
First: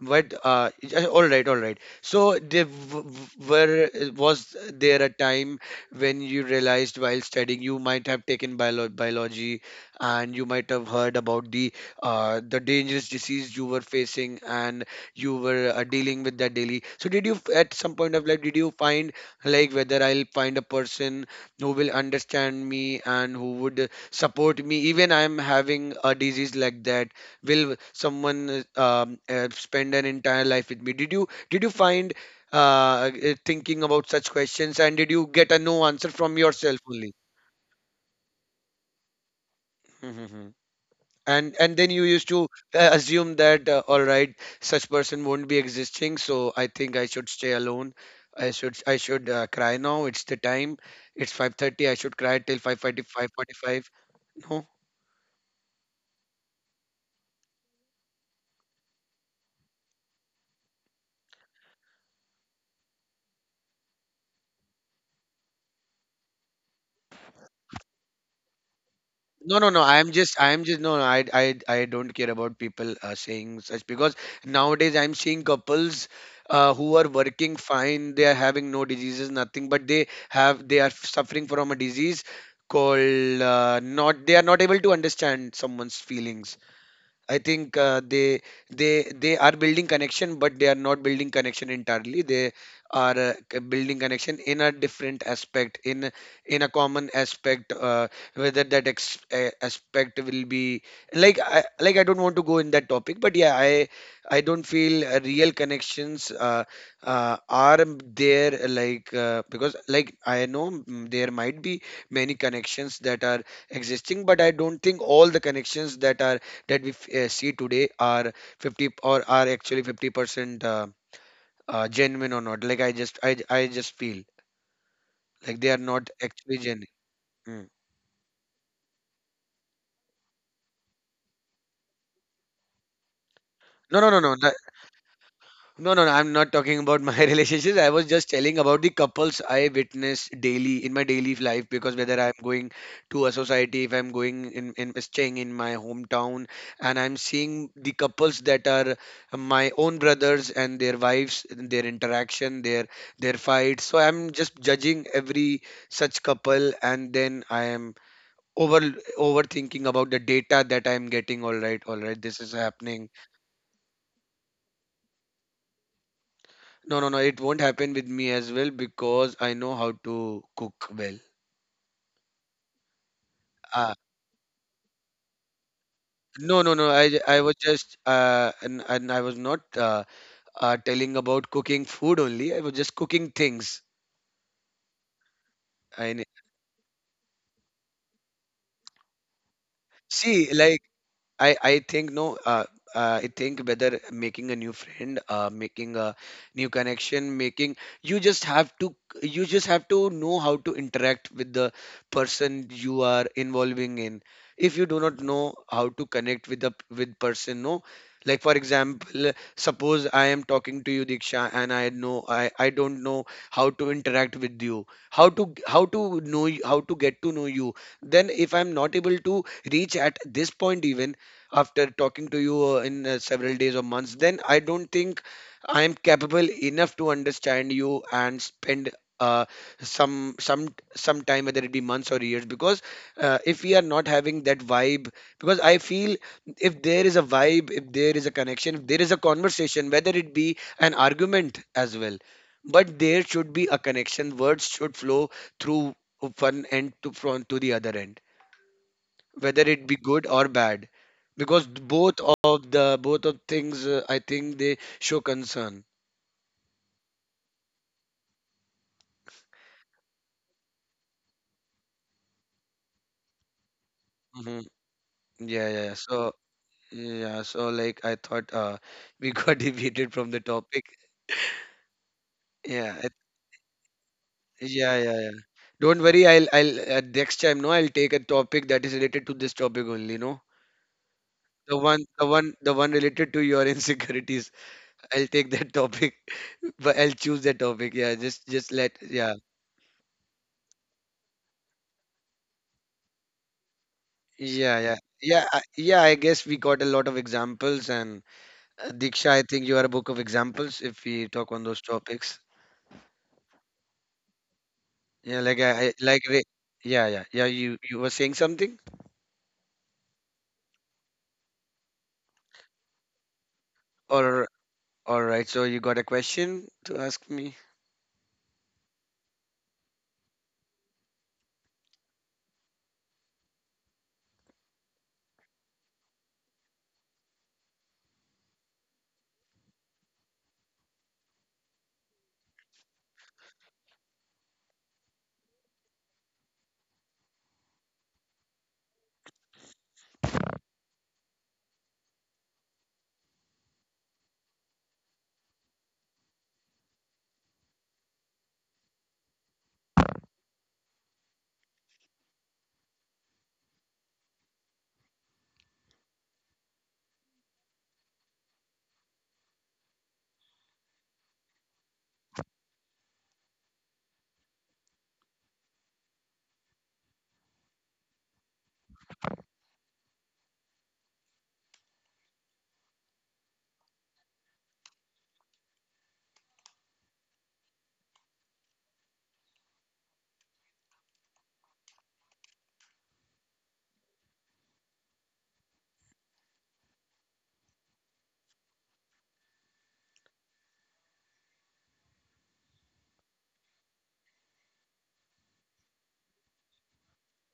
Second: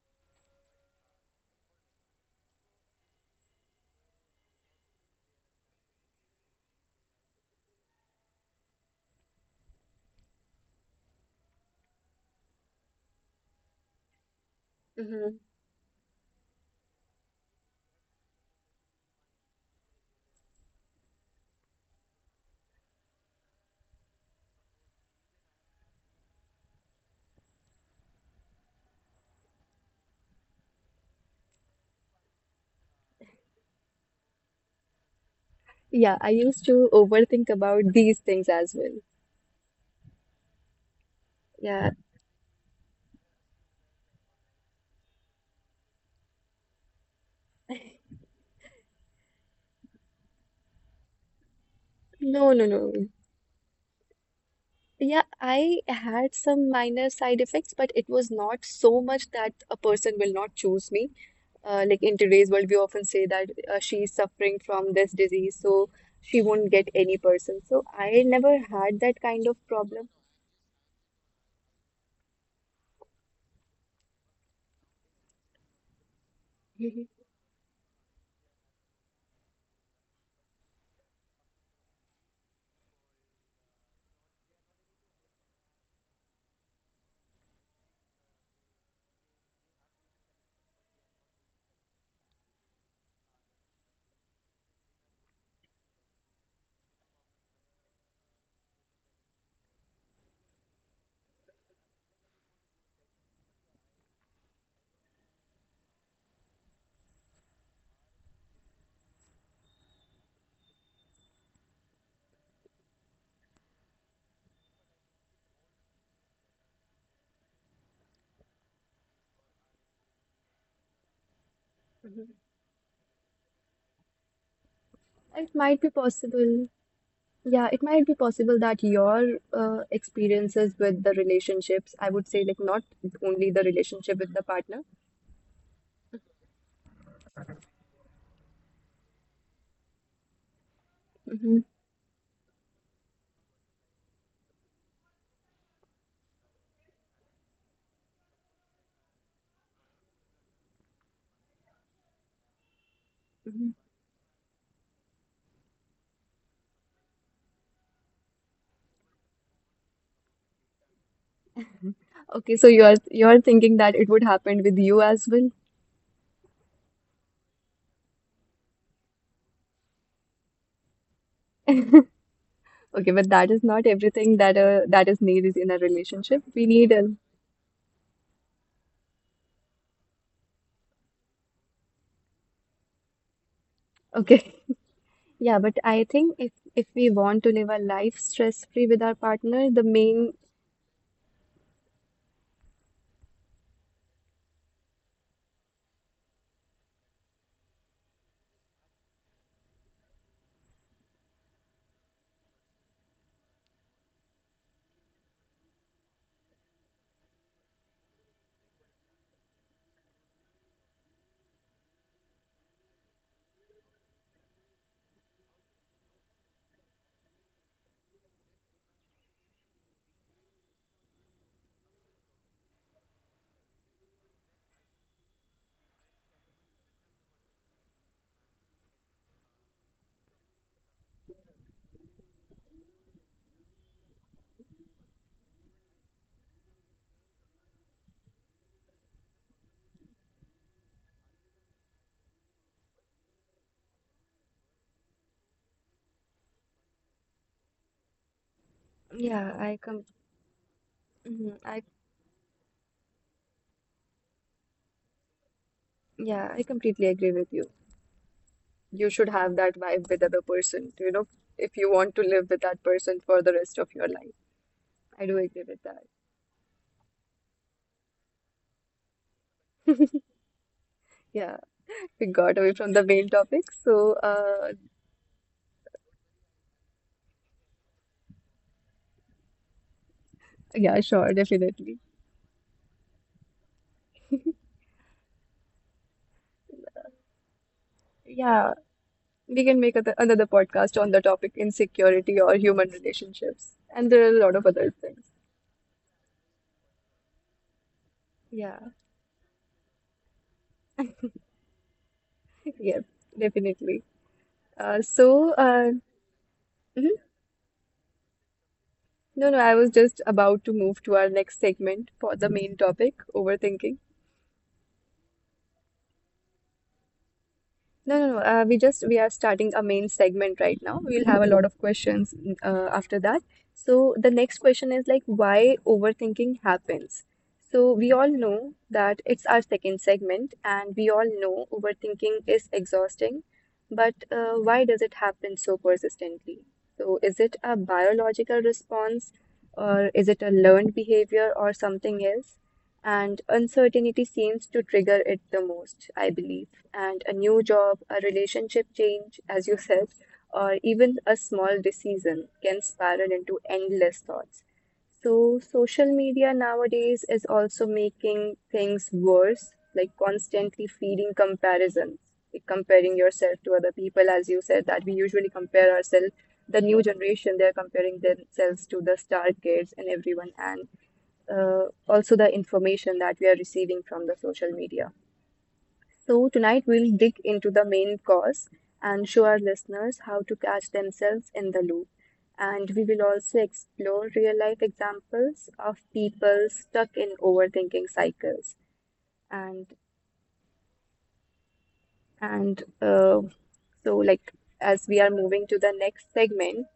B: But yeah, all right, all right. So there w- w- were was there a time when you realized while studying you might have taken biology, and you might have heard about the dangerous disease you were facing, and you
A: Mhm.
B: were dealing with that daily. So did at some point of life did you find like whether I'll find a person who will understand me and who would support me even I'm having a disease like that, will someone spend an entire life with me? Did you find thinking about such questions, and did you get a no answer from
A: Yeah, I
B: yourself
A: used
B: only?
A: to overthink about these things as well.
B: Mhm. And then you
A: Yeah.
B: used to assume that all right, such person won't be existing, so I think I should stay alone. I should cry now, it's the time. It's 5:30, I should cry
A: No,
B: till
A: no, no.
B: 5:45. No.
A: Yeah, I had some minor side effects, but it was not so much that a person will not choose me. Like in today's world, we often say that she suffering from this disease, so she won't get any person. So I never had that kind of problem.
B: No, no, no. I'm just, no, no. I don't care about people saying such because nowadays I'm seeing couples
A: Mhm.
B: who are working fine. They are having no diseases, nothing, but they have, They are suffering from a disease called not. They are not able to understand someone's feelings. I think they are building connection, but they are not building connection entirely. They are building connection in a different aspect, in a common aspect. Whether that aspect will be like I don't want to go in that topic, but yeah, I don't feel real connections are there, like because like I know mm, there might be many connections that are existing, but I don't think all the connections that are that we see today are 50, or are actually 50% genuine or not. Like I just feel like they are
A: It
B: not
A: might be
B: actually genuine.
A: possible.
B: Mm.
A: Yeah, it might be possible that your experiences with the relationships, I would say, like not only the
B: No, no, no, no.
A: relationship with the partner.
B: No, no, no. I'm not talking about my relationships. I was just telling about the couples I witness daily in my daily life,
A: Mhm,
B: because whether I'm going to a society, if I'm going in staying in my hometown, and I'm seeing the couples that are my own brothers and their wives, and their interaction, their fights. So
A: mhm.
B: I'm just judging every such couple, and then I am over overthinking about the data that I'm getting. All right, this is
A: Okay, so
B: happening.
A: you're thinking that it would happen with you as well.
B: No, no, no. It won't happen with me as well because I know how to cook well.
A: Okay, but that
B: Uh,
A: is not everything that that is needed in a
B: no, no,
A: relationship.
B: no.
A: We
B: I,
A: need
B: I
A: a
B: was just and I was not telling about cooking food only. I was just cooking things.
A: okay. Yeah, but
B: I ne-
A: I think if we want to live a life stress-free with our partner, the
B: See,
A: main
B: like I think no. I think whether making a new friend, making a new connection, making, you just have to know how to interact with the person you are involving in. If you do not know how to connect with the with person, no. Like for example, suppose I am talking to you, Diksha, and I know I don't know how to interact with you, how to know you, how to get to know you. Then if I'm not able to reach at this point even after talking to you in several days or months, then I don't think I am capable enough to understand you and spend uh, some some time, whether it be months or years. Because if we are not having that vibe, because I feel if there is a vibe, if there is a connection, if there is a conversation, whether it be an argument as well, but there should be a connection. Words should flow through one end to the other end, whether it
A: yeah,
B: be
A: I
B: good
A: com
B: or bad, because
A: mhm,
B: both
A: I
B: of the both of things I think they show concern.
A: yeah, I completely agree with you. You should have that vibe with other person, you know, if you want to live with that person for the rest of your
B: Hmm.
A: life.
B: Yeah,
A: I
B: yeah,
A: do
B: yeah.
A: agree
B: So
A: with that.
B: yeah, so like I thought uh, we got deviated from the topic.
A: Yeah, we
B: Yeah,
A: got away from the main topic, so
B: yeah, yeah,
A: uh
B: yeah. Don't worry, I'll next time, no, I'll take a topic that is related to this topic only, no,
A: yeah,
B: the
A: sure,
B: one the
A: definitely.
B: one the one related to your insecurities. I'll take that topic. But I'll choose that topic, yeah. Just let,
A: Yeah,
B: yeah.
A: we can make other, another podcast on the topic insecurity or human relationships, and there
B: Yeah,
A: are a
B: yeah,
A: lot of other
B: yeah,
A: things.
B: yeah. I guess we got a lot of examples, and Diksha,
A: Yeah,
B: I think you are a book of examples if we talk on those topics.
A: yeah, definitely.
B: Yeah,
A: Uh,
B: like
A: so, uh,
B: yeah, yeah, yeah.
A: mhm.
B: You were saying something,
A: No, no, I was just about to move to our next segment for the main topic,
B: or
A: overthinking.
B: all right. So you got a question to ask me.
A: No, no, no. We are starting a main segment right now. We'll have a lot of questions after that. So the next question is like why overthinking happens. So we all know that it's our second segment, and we all know overthinking is exhausting, but why does it happen so persistently? So is it a biological response, or is it a learned behavior, or something else? And uncertainty seems to trigger it the most, I believe and a new job, a relationship change, as you said, or even a small decision can spiral into endless thoughts. So, social media nowadays is also making things worse, like constantly feeding comparisons, like comparing yourself to other people, as you said, that we usually compare ourselves. The new generation, they're comparing themselves to the star kids and everyone, and also the information that we are receiving from the social media. So, tonight we'll dig into the main cause and show our listeners how to catch themselves in the loop. And we will also explore real life examples of people stuck in overthinking cycles. And and so, like as we are moving to the next segment,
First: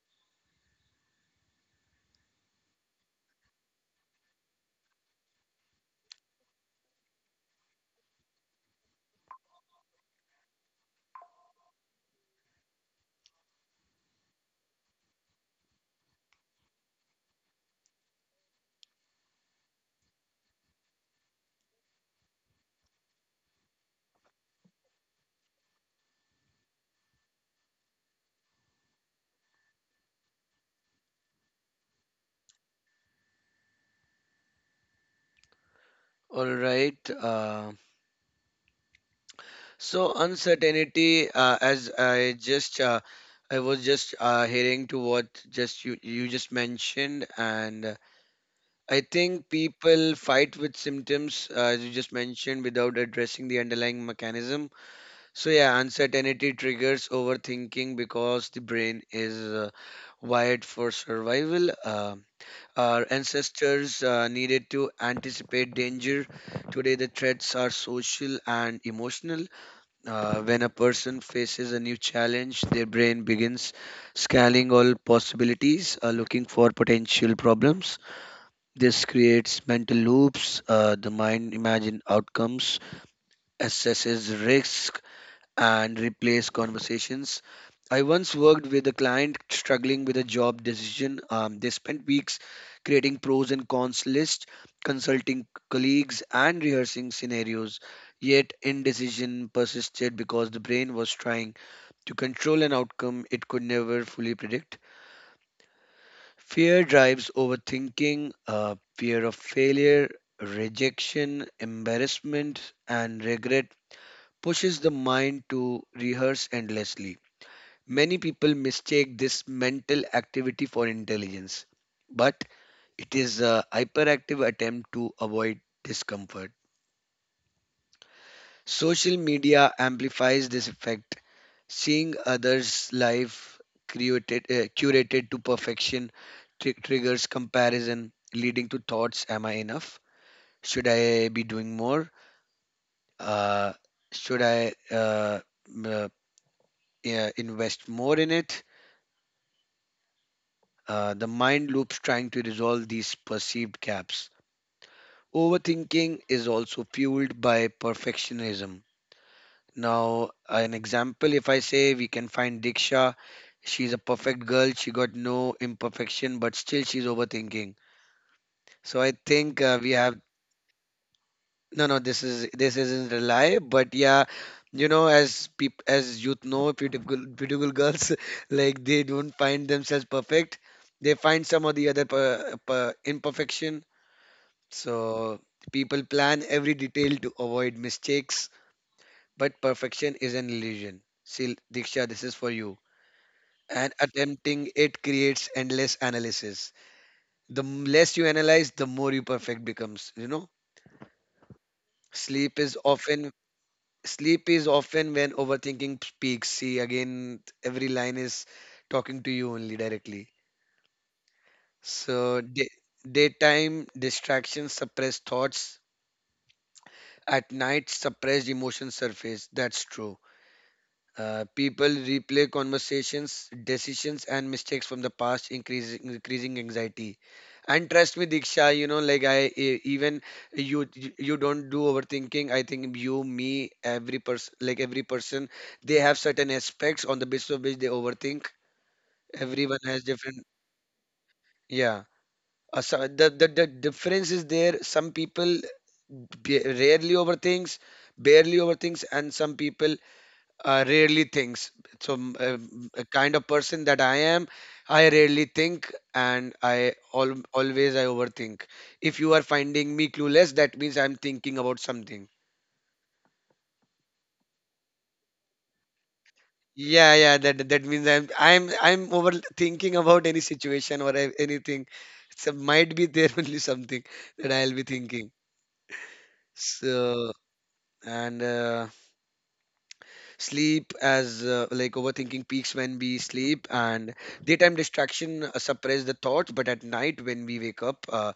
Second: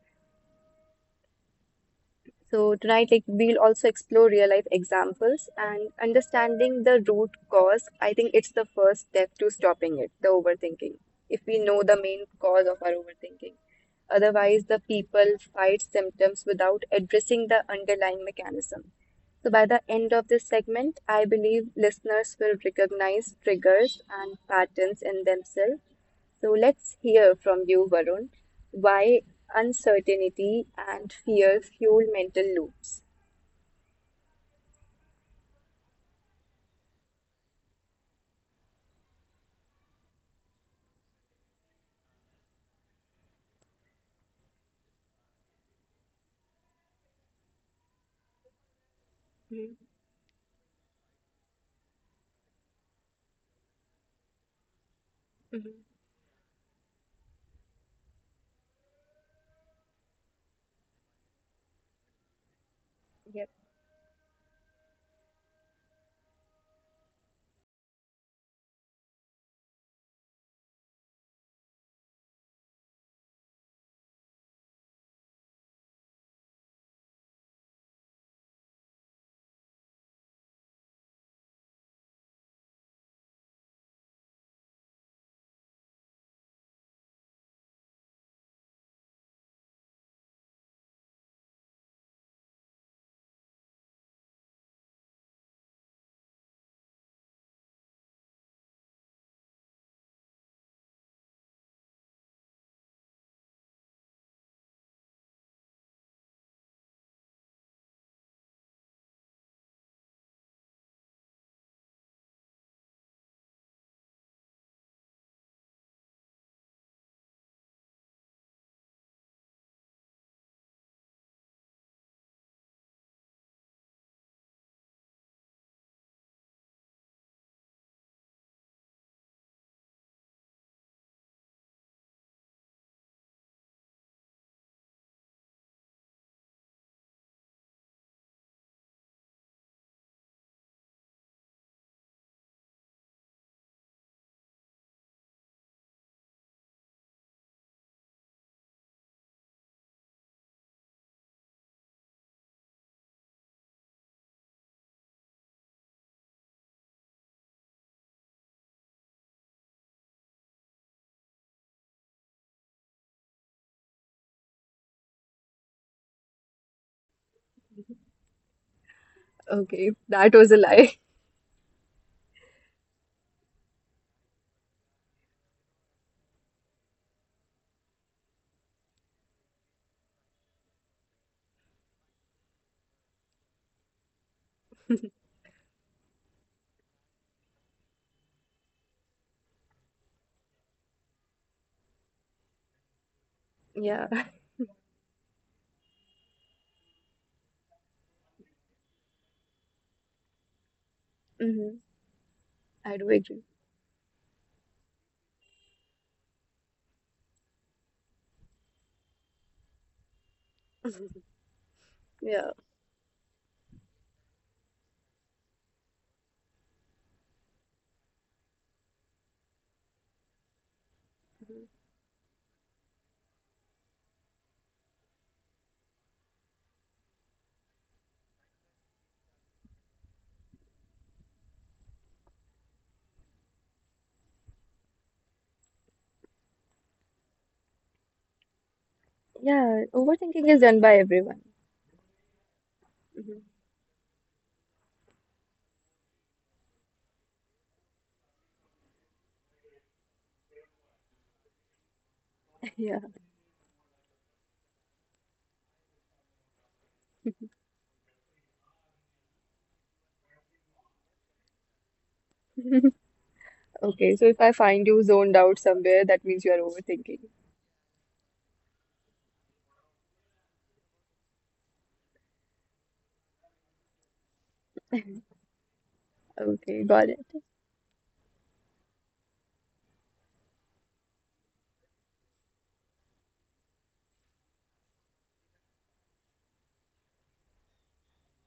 A: so tonight, like we'll also explore real life examples and understanding the root cause. I think it's the first step to stopping it, the overthinking. If we know the main cause of our overthinking, otherwise the people fight symptoms without addressing the underlying mechanism. So by the end of this segment, I believe listeners will recognize triggers and patterns in themselves so let's hear from you, Varun, why uncertainty and fear fuel mental loops.
B: All right. So uncertainty, as I just, I was just hearing to what just you just mentioned, and I think people fight with symptoms, as you just mentioned, without addressing the underlying mechanism. So, yeah, uncertainty triggers overthinking because the brain is wired for survival. Our
A: Yep.
B: ancestors needed to anticipate danger. Today, the threats are social and emotional. When a person faces a new challenge, their brain begins scanning all possibilities, looking for potential problems. This creates mental loops. The mind imagines outcomes, assesses risk, and replays conversations. I once worked with a client struggling with a job decision. They spent weeks creating pros and cons lists, consulting colleagues, and rehearsing scenarios. Yet indecision persisted because the brain was trying to control an outcome it could never fully predict. Fear drives overthinking, fear of failure, rejection, embarrassment, and regret pushes the mind to rehearse endlessly. Many people mistake this mental activity for intelligence, but it is a hyperactive attempt to avoid discomfort. Social media amplifies this effect. Seeing others' life created, curated to perfection, triggers comparison, leading to thoughts: am I enough? Should I be doing more? Uh, should I uh, m- uh, yeah, invest more in it? The mind loops trying to resolve these perceived gaps. Overthinking is also fueled by perfectionism. Now, an example, if I say we can find Diksha, she's a perfect girl, she got no imperfection, but still she's overthinking. So I think
A: Okay,
B: we have,
A: that was a lie.
B: no, no, this is this isn't a lie, but yeah, you know, as peop as youth know, beautiful girls like they don't find themselves perfect, they find some of the other per, per imperfection. So people plan every detail to avoid mistakes, but perfection is an illusion. See, Diksha, this is for you. And
A: Yeah.
B: attempting it creates endless analysis. Less you analyze, the more you perfect becomes. You know,
A: Hmm.
B: sleep is
A: I do
B: often
A: agree.
B: sleep is often when overthinking speaks. See, again, every line is talking to you only directly. So
A: Yeah.
B: day, Daytime distractions suppress thoughts. At night, suppressed emotions surface. That's true.
A: Mhm.
B: People replay conversations, decisions, and mistakes from the past, increasing anxiety. And trust me, Diksha, you know, like I e- even you don't do overthinking. I think you, me, every person, like every person, they have certain aspects on the basis of which they overthink. Everyone
A: Yeah.
B: has different,
A: Overthinking is done by everyone.
B: yeah. So the,
A: Hmm.
B: the difference is there. Some people ba- rarely overthinks, barely overthinks, and some people rarely thinks. So,
A: Yeah.
B: a kind of person that I am, I rarely think and I al always I overthink. If you are finding me clueless, that means I'm thinking about something.
A: Okay, so if I find you zoned out somewhere, that means you are overthinking.
B: Yeah, yeah, that means I'm overthinking about any situation or anything. So might be there only something that I'll be thinking.
A: Okay, got it.
B: So and sleep as like overthinking peaks when we sleep, and daytime distraction suppress the thoughts, but at night when we wake up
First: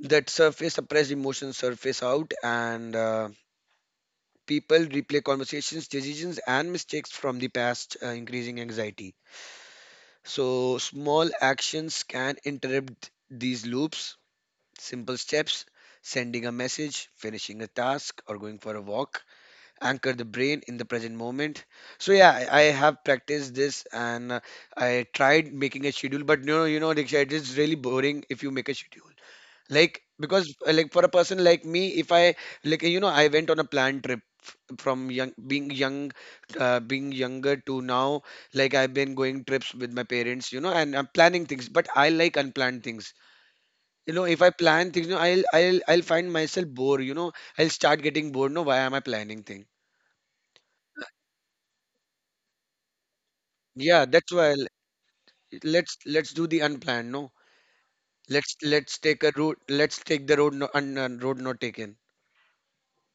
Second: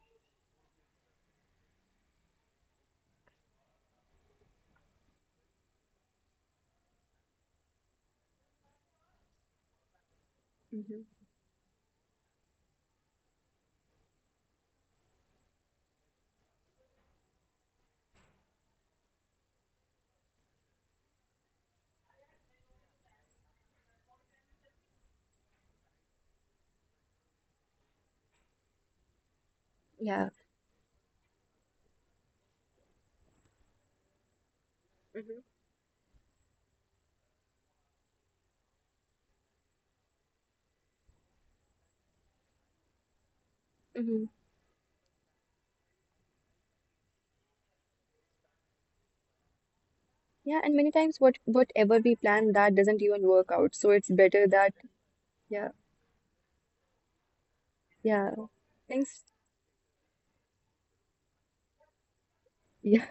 B: that surface suppressed emotions surface out, and people replay conversations, decisions, and mistakes from the past, increasing anxiety. So
A: Hmm.
B: small actions can interrupt these loops, simple steps: sending a message, finishing a task, or going for a walk anchor the brain in the present moment. So yeah, I have practiced this, and I tried making a schedule, but no, you know Diksha, it is really boring if you make a schedule, like
A: Yeah.
B: because like for a person like me, if I like you know, I went on a planned trip f- from
A: Hmm.
B: young, being younger to now, like I've been going trips with my parents, you know, and I'm planning things, but I like unplanned things. You
A: Hmm.
B: know, if I plan things, you know, I'll find myself bored, you know, I'll start getting bored. No, why am I planning things?
A: Yeah, and many times what whatever we plan, that doesn't even work out. So
B: Yeah,
A: it's
B: that's
A: better
B: why
A: that yeah.
B: let's do the unplanned. No,
A: yeah,
B: let's take
A: Things.
B: a route. Let's take the road, no, road not taken.
A: Yeah.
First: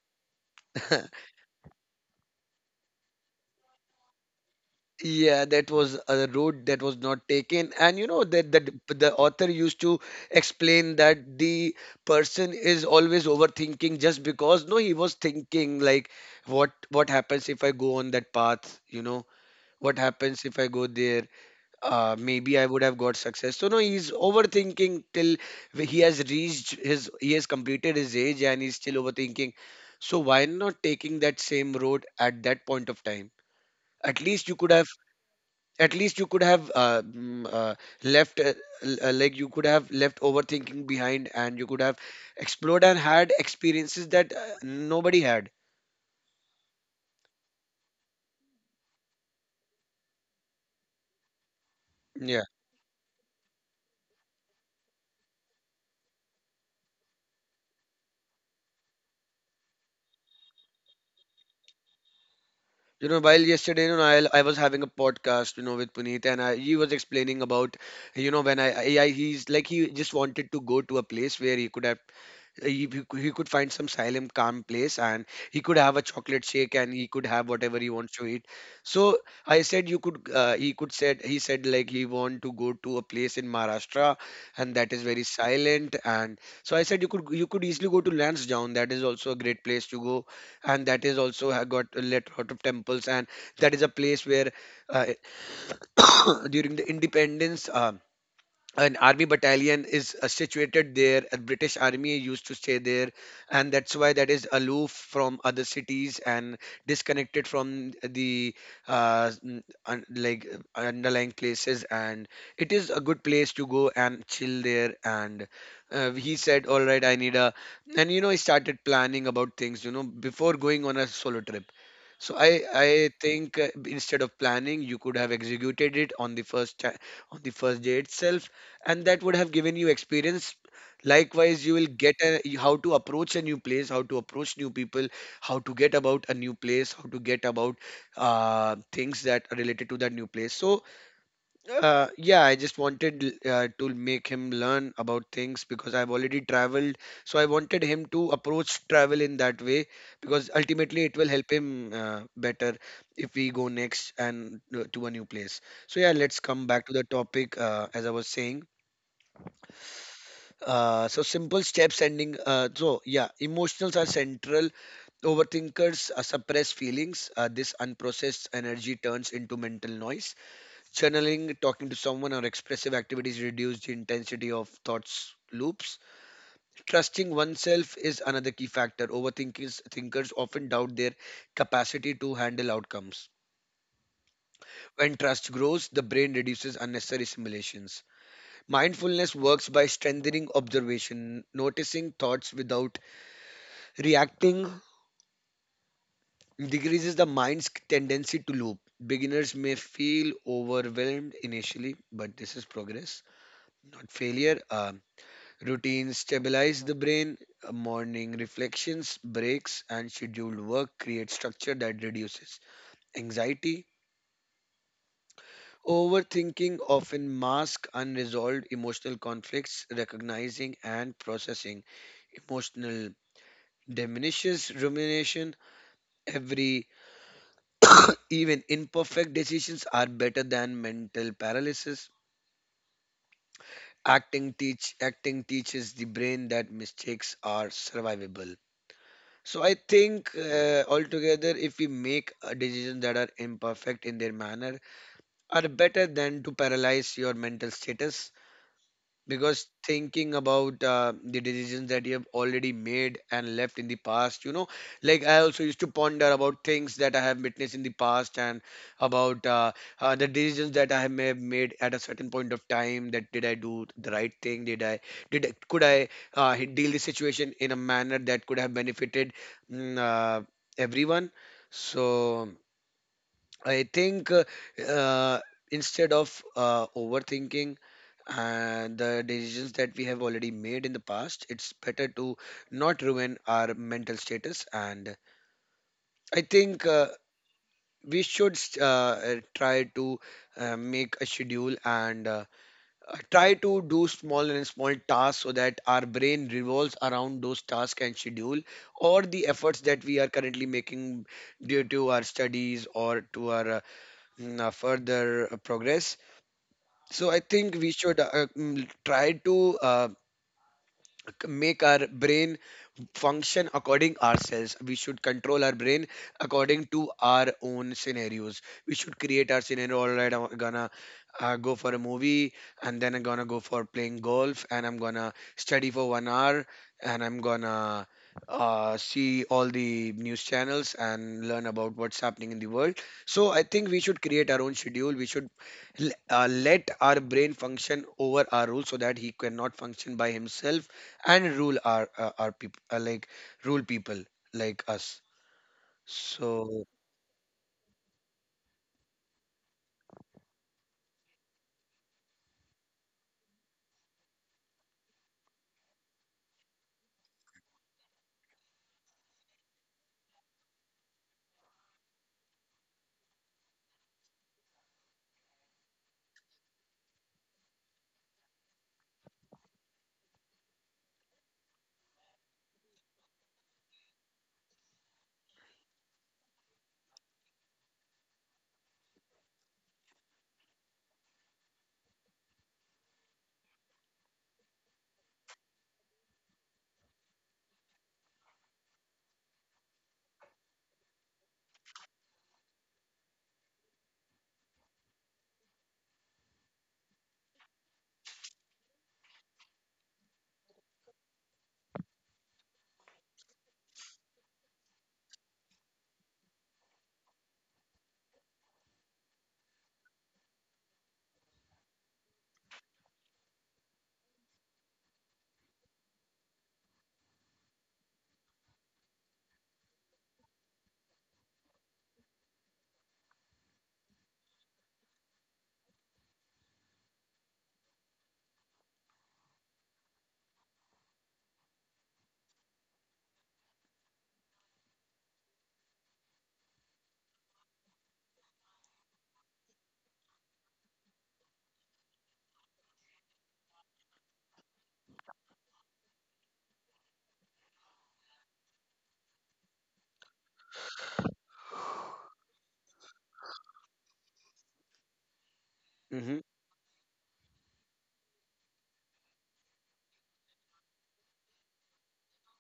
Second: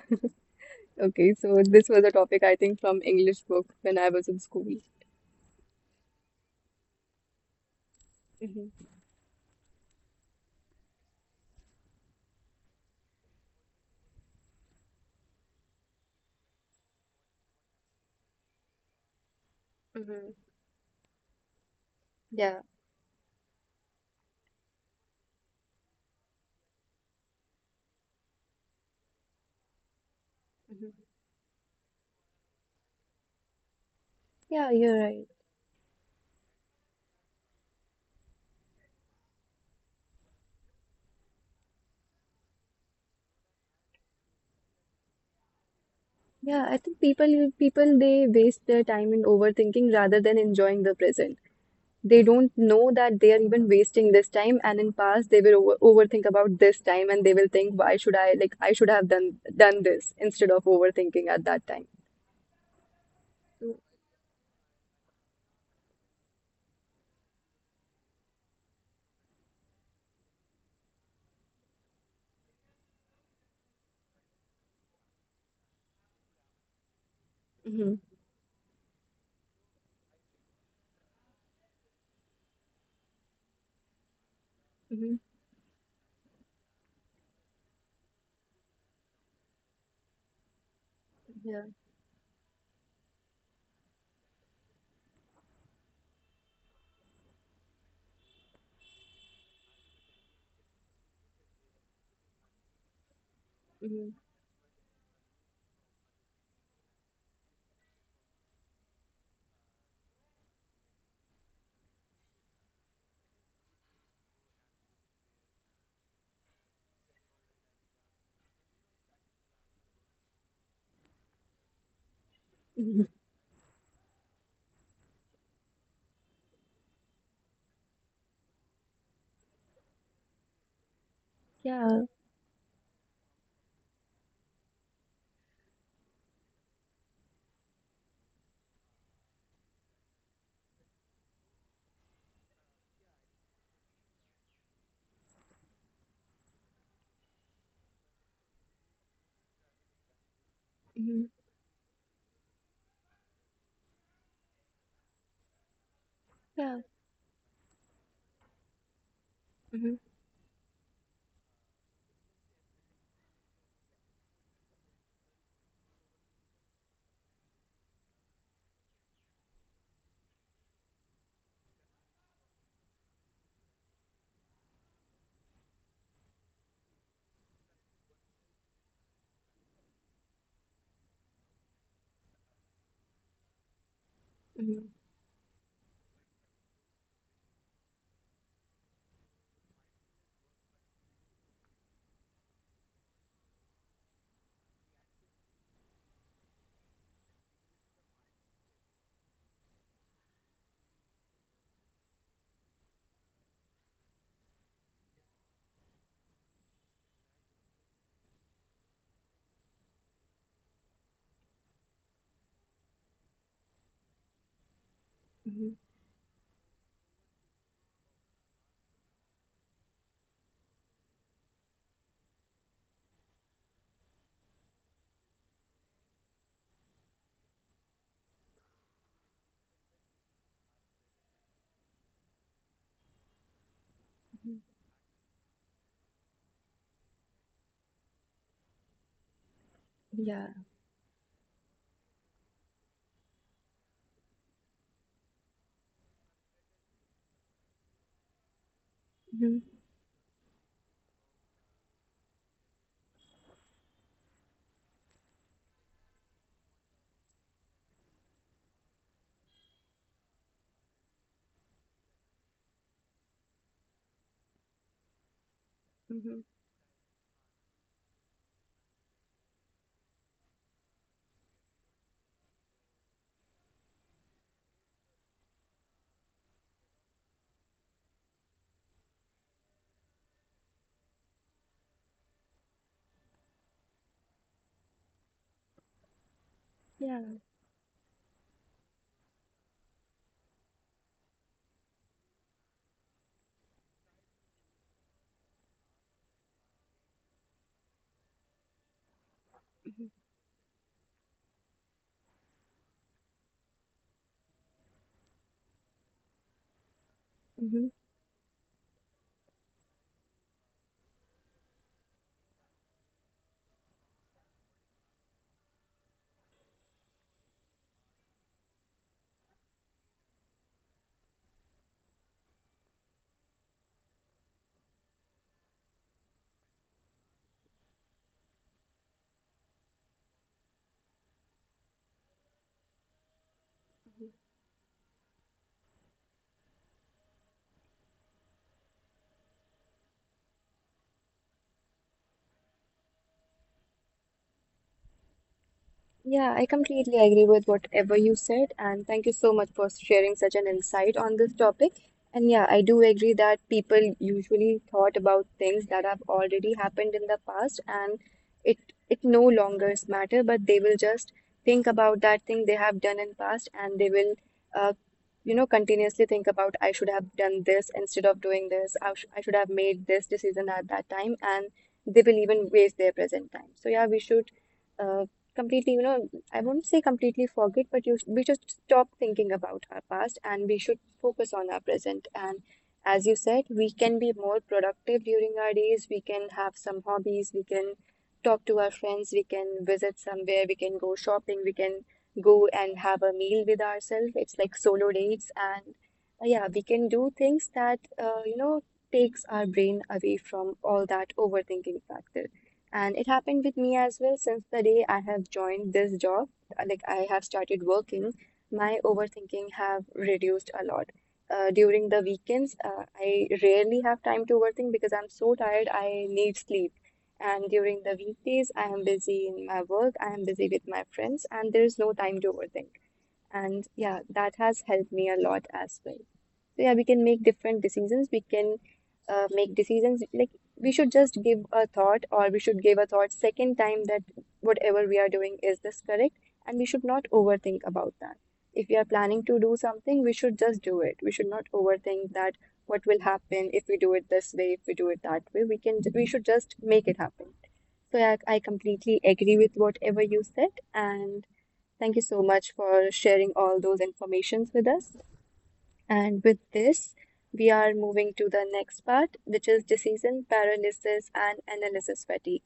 A: Okay, so this was a topic I think from English book when I was in school.
B: Yeah, that was a road that was not taken, and you know that
A: Hmm.
B: the author used to explain that the person is always overthinking just because no, he was thinking like what happens if I go on that path? You know what
A: Hmm.
B: happens if I go there? Uh, maybe
A: Yeah.
B: I would have got success. So no, he's overthinking till he has completed his age and he's still overthinking. So why not
A: Hmm.
B: taking that same road at that point of time? At least you could
A: Yeah,
B: have,
A: you're right.
B: at least you could have left, like you could have left overthinking behind, and you could have explored and had experiences that nobody had.
A: Yeah, I think people they waste their time in overthinking rather than enjoying the present. They don't know that they are even wasting this time, and in past they will over overthink about this time, and they will think, why should I like I should have done this instead of overthinking at that time.
B: You know, while yesterday, I was having a podcast, with Puneet, and he was explaining about, you know, when I He's like he just wanted to go to a place where he could have he could find some silent calm place, and he could have a chocolate shake and he could have whatever
A: Hmm.
B: he wants to eat. So I said you could he said like he want to go to a place in Maharashtra and that is
A: Hmm.
B: very silent. And so I said you could easily go to Lansdowne. That is also a great place to go, and that is also
A: Yeah.
B: got a lot of temples and that is a place where uh, during the independence, an army battalion is situated there. A British army used to stay there, and that's why
A: Mm-hmm.
B: that is aloof from other cities and disconnected from the uh, n- un- like underlying places, and it is a good place to go and chill there. And he said, all right, I need a. And you know he started planning about things, you know, before going on a solo trip. So I think instead of planning, you could have executed it on the on the first day itself, and that would have given you experience. Likewise, you will
A: Yeah,
B: get a, how to approach a new place, how to approach new people, how to get about a new place, how to get about things that are related to that new place. So yeah, I just wanted to make him learn about things because I've already traveled. So I wanted him to approach travel in that way, because ultimately it
A: hmm
B: will help him better if we go next and to a new place. So yeah, let's come
A: yeah,
B: back to the topic as I was saying.
A: hmm
B: So simple steps ending. So yeah, emotionals are central. Overthinkers suppress feelings. This unprocessed energy turns into mental noise. Channeling, talking to someone, or expressive activities reduce the intensity of thoughts loops. Trusting oneself is another key factor. Overthinkers thinkers often doubt their capacity to handle outcomes.
A: hmm
B: When trust grows, the brain reduces unnecessary simulations. Mindfulness works by strengthening observation, noticing thoughts without reacting decreases the mind's tendency to loop. Beginners may feel overwhelmed initially, but this is progress, not failure. Routines stabilize the brain, morning reflections, breaks, and scheduled work create structure that reduces anxiety.
A: hmm
B: Overthinking often masks unresolved emotional conflicts, recognizing and processing emotional diminishes rumination. Every even imperfect decisions are better than mental paralysis. Acting teaches the brain that mistakes are survivable. So I think
A: yeah.
B: altogether, if we make a decisions that are imperfect in their manner, are better than to paralyze your mental status,
A: Mhm.
B: because thinking about the decisions that you have already made and left in the past, you know, like I also used to ponder about things that I have witnessed in the past and about the decisions that I have may have made at a certain point of time. That did I do the right thing, did I did I, could I
A: Mhm.
B: deal the situation in a manner that could have benefited mm, uh, everyone. So I think uh, instead of overthinking and the decisions that we have already made in the past, it's better to not ruin our mental status. And I think
A: Yeah.
B: we should try to make a schedule and try to do small and small tasks so that our brain revolves around those tasks and schedule or the efforts
A: Mhm.
B: that we are currently making due to our studies or to our further progress. So I think
A: Mhm.
B: we should try to make our brain function according ourselves. We should control our brain according to our own scenarios. We should create our scenario. All right, I'm gonna go for a movie, and then I'm gonna go for playing golf, and I'm gonna study for 1 hour, and I'm gonna see all the news channels and learn about what's happening in the world. So I think we should create our own schedule. We should let our brain function over our rules so that he cannot function by himself and rule our people, like rule people like us.
A: Yeah, I
B: So
A: completely agree with whatever you said, and thank you so much for sharing such an insight on this topic. And yeah, I do agree that people usually thought about things that have already happened in the past, and it it no longer matter, but they will just think about that thing they have done in past, and they will, uh, you know, continuously think about I should have done this instead of doing this. I should have made this decision at that time, and they will even waste their present time. So yeah, we should. Uh, Completely, you know, I wouldn't say completely forget, we should stop thinking about our past and we should focus on our present. And as you said, we can be more productive during our days. We can have some hobbies. We can talk to our friends. We can visit somewhere. We can go shopping. We can go and have a meal with ourselves. It's like solo dates. And yeah, we can do things that, you know, takes our brain away from all that overthinking factor. And it happened with me as well since the day I have joined this job, like I have started working, my overthinking have reduced a lot. During the weekends, I rarely have time to overthink because I'm so tired, I need sleep. And during the weekdays, I am busy in my work, I am busy with my friends, and there is no time to overthink. And yeah, that has helped me a lot as well. So yeah, we can make different decisions. We can make decisions like we should just give a thought or we should give a thought second time that whatever we are doing is this correct and we should not overthink about that. If we are planning to do something, we should just do it. We should not overthink that what will happen if we do it this way, if we do it that way. We should just make it happen. So yeah, I completely agree with whatever you said and thank you so much for sharing all those informations with us. And
B: Mhm.
A: with this, we are moving to the next part, which is decision paralysis and analysis fatigue.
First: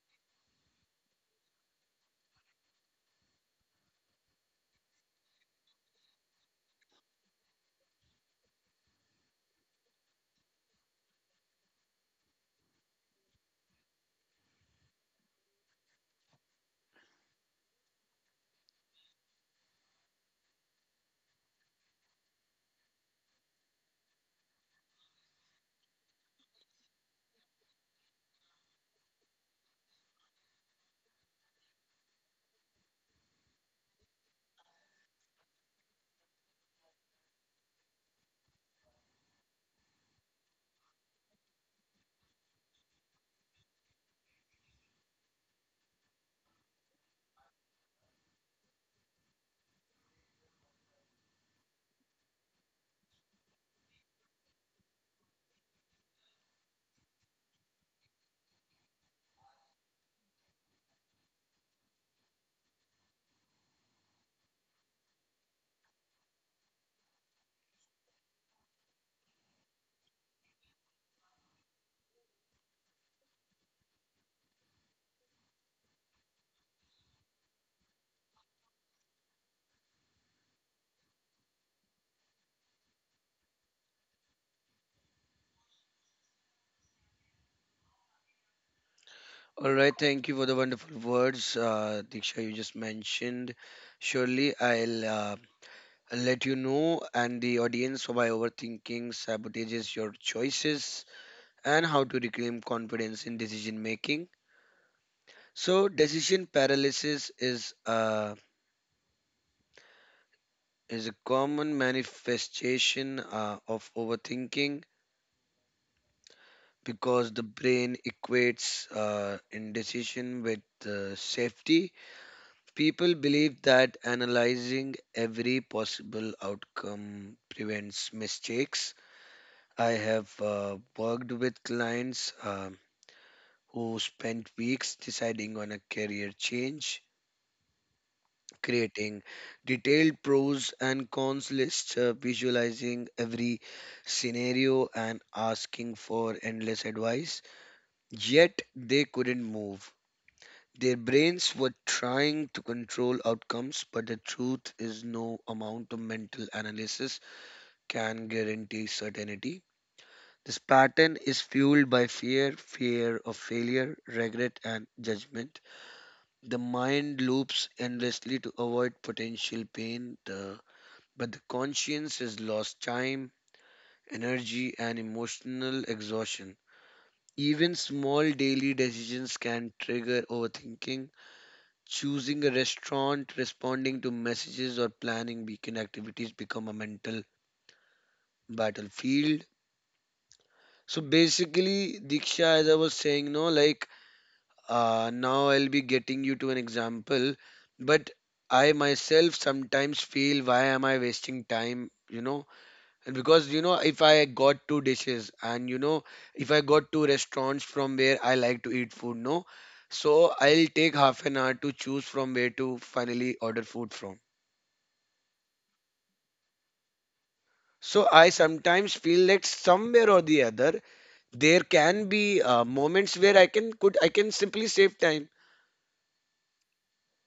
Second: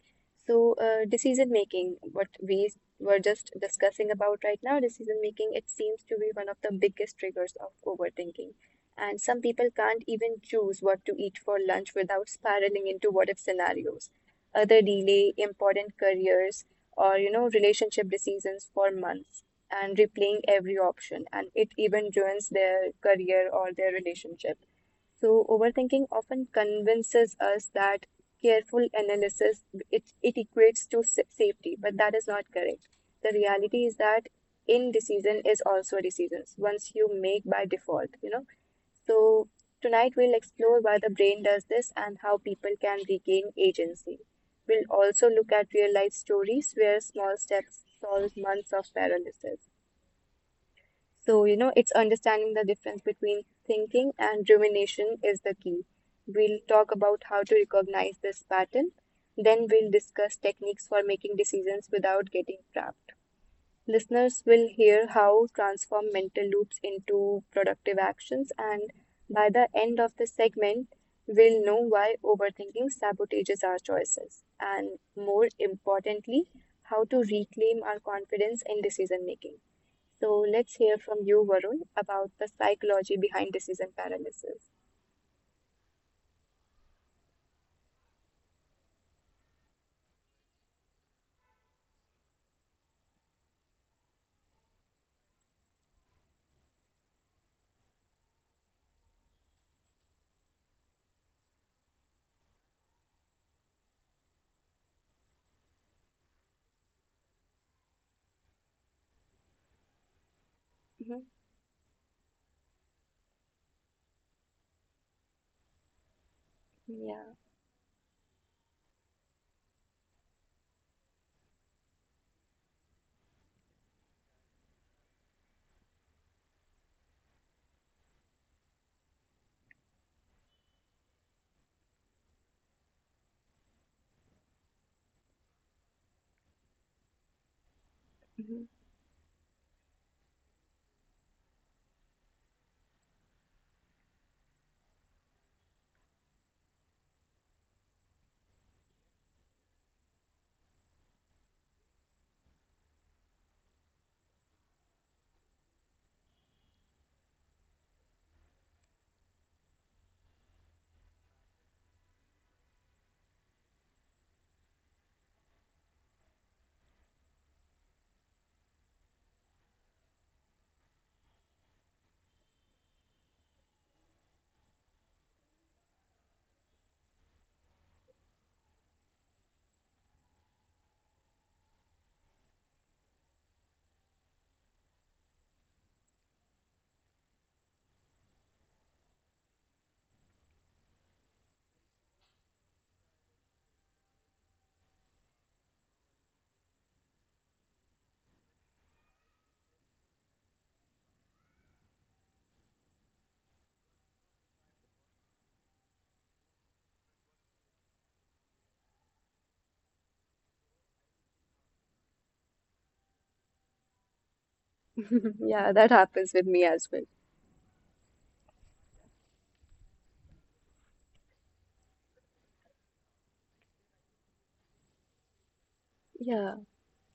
A: So, decision making, what we were just discussing about right now, decision making, it seems to be one of the biggest triggers of overthinking. And some people can't even choose what to eat for lunch without spiraling into what if scenarios. Other delay important careers or, relationship decisions for months and replaying every option, and it even ruins their career or their relationship. So overthinking often convinces us that careful analysis it, it equates to safety, but that is not correct. The reality is that indecision is also decisions once you make by default. So tonight we'll explore why the brain does this and how people can regain agency. We'll also look at real life stories where small steps solve months of paralysis. So, you know, it's understanding the difference between thinking and rumination is the key. We'll talk about how to recognize this pattern. Then we'll discuss techniques for making decisions without getting trapped. Listeners will hear how transform mental loops into productive actions, and by the end of the segment, we'll know why overthinking sabotages our choices, and more importantly, how to reclaim our confidence in decision making. So let's hear from you, Varun, about the psychology behind decision paralysis.
B: All right, thank you for the wonderful words, Diksha, you just mentioned. Surely I'll let you know and the audience why overthinking sabotages your choices and how to reclaim confidence in decision making. So decision paralysis is a
A: Mhm.
B: common manifestation of overthinking, because
A: Yeah.
B: the brain equates indecision with safety. People believe that analyzing every possible outcome prevents mistakes. I have worked with clients who spent weeks deciding on a career change.
A: Mhm.
B: Creating detailed pros and cons lists, visualizing every scenario, and asking for endless advice, yet they couldn't move. Their brains were trying to control outcomes, but the truth is no amount of mental analysis can guarantee certainty. This pattern is fueled by fear, fear of failure, regret, and judgment. The mind loops endlessly to avoid potential pain, but the conscience has lost time, energy, and emotional exhaustion. Even small daily decisions can trigger overthinking. Choosing a restaurant, responding to messages, or planning weekend activities become a mental battlefield. So basically, Diksha, as I was saying, no, like now I'll be getting you to an example, but I myself sometimes feel, why am I wasting time, you know? And because, you know, if I got two dishes and, you know, if I got two restaurants from where I like to eat food, no, so I'll take half an hour to choose from where to finally order food from.
A: Yeah, that happens with me as well.
B: So I sometimes feel that somewhere or the other there can be moments where I can simply save time,
A: Yeah.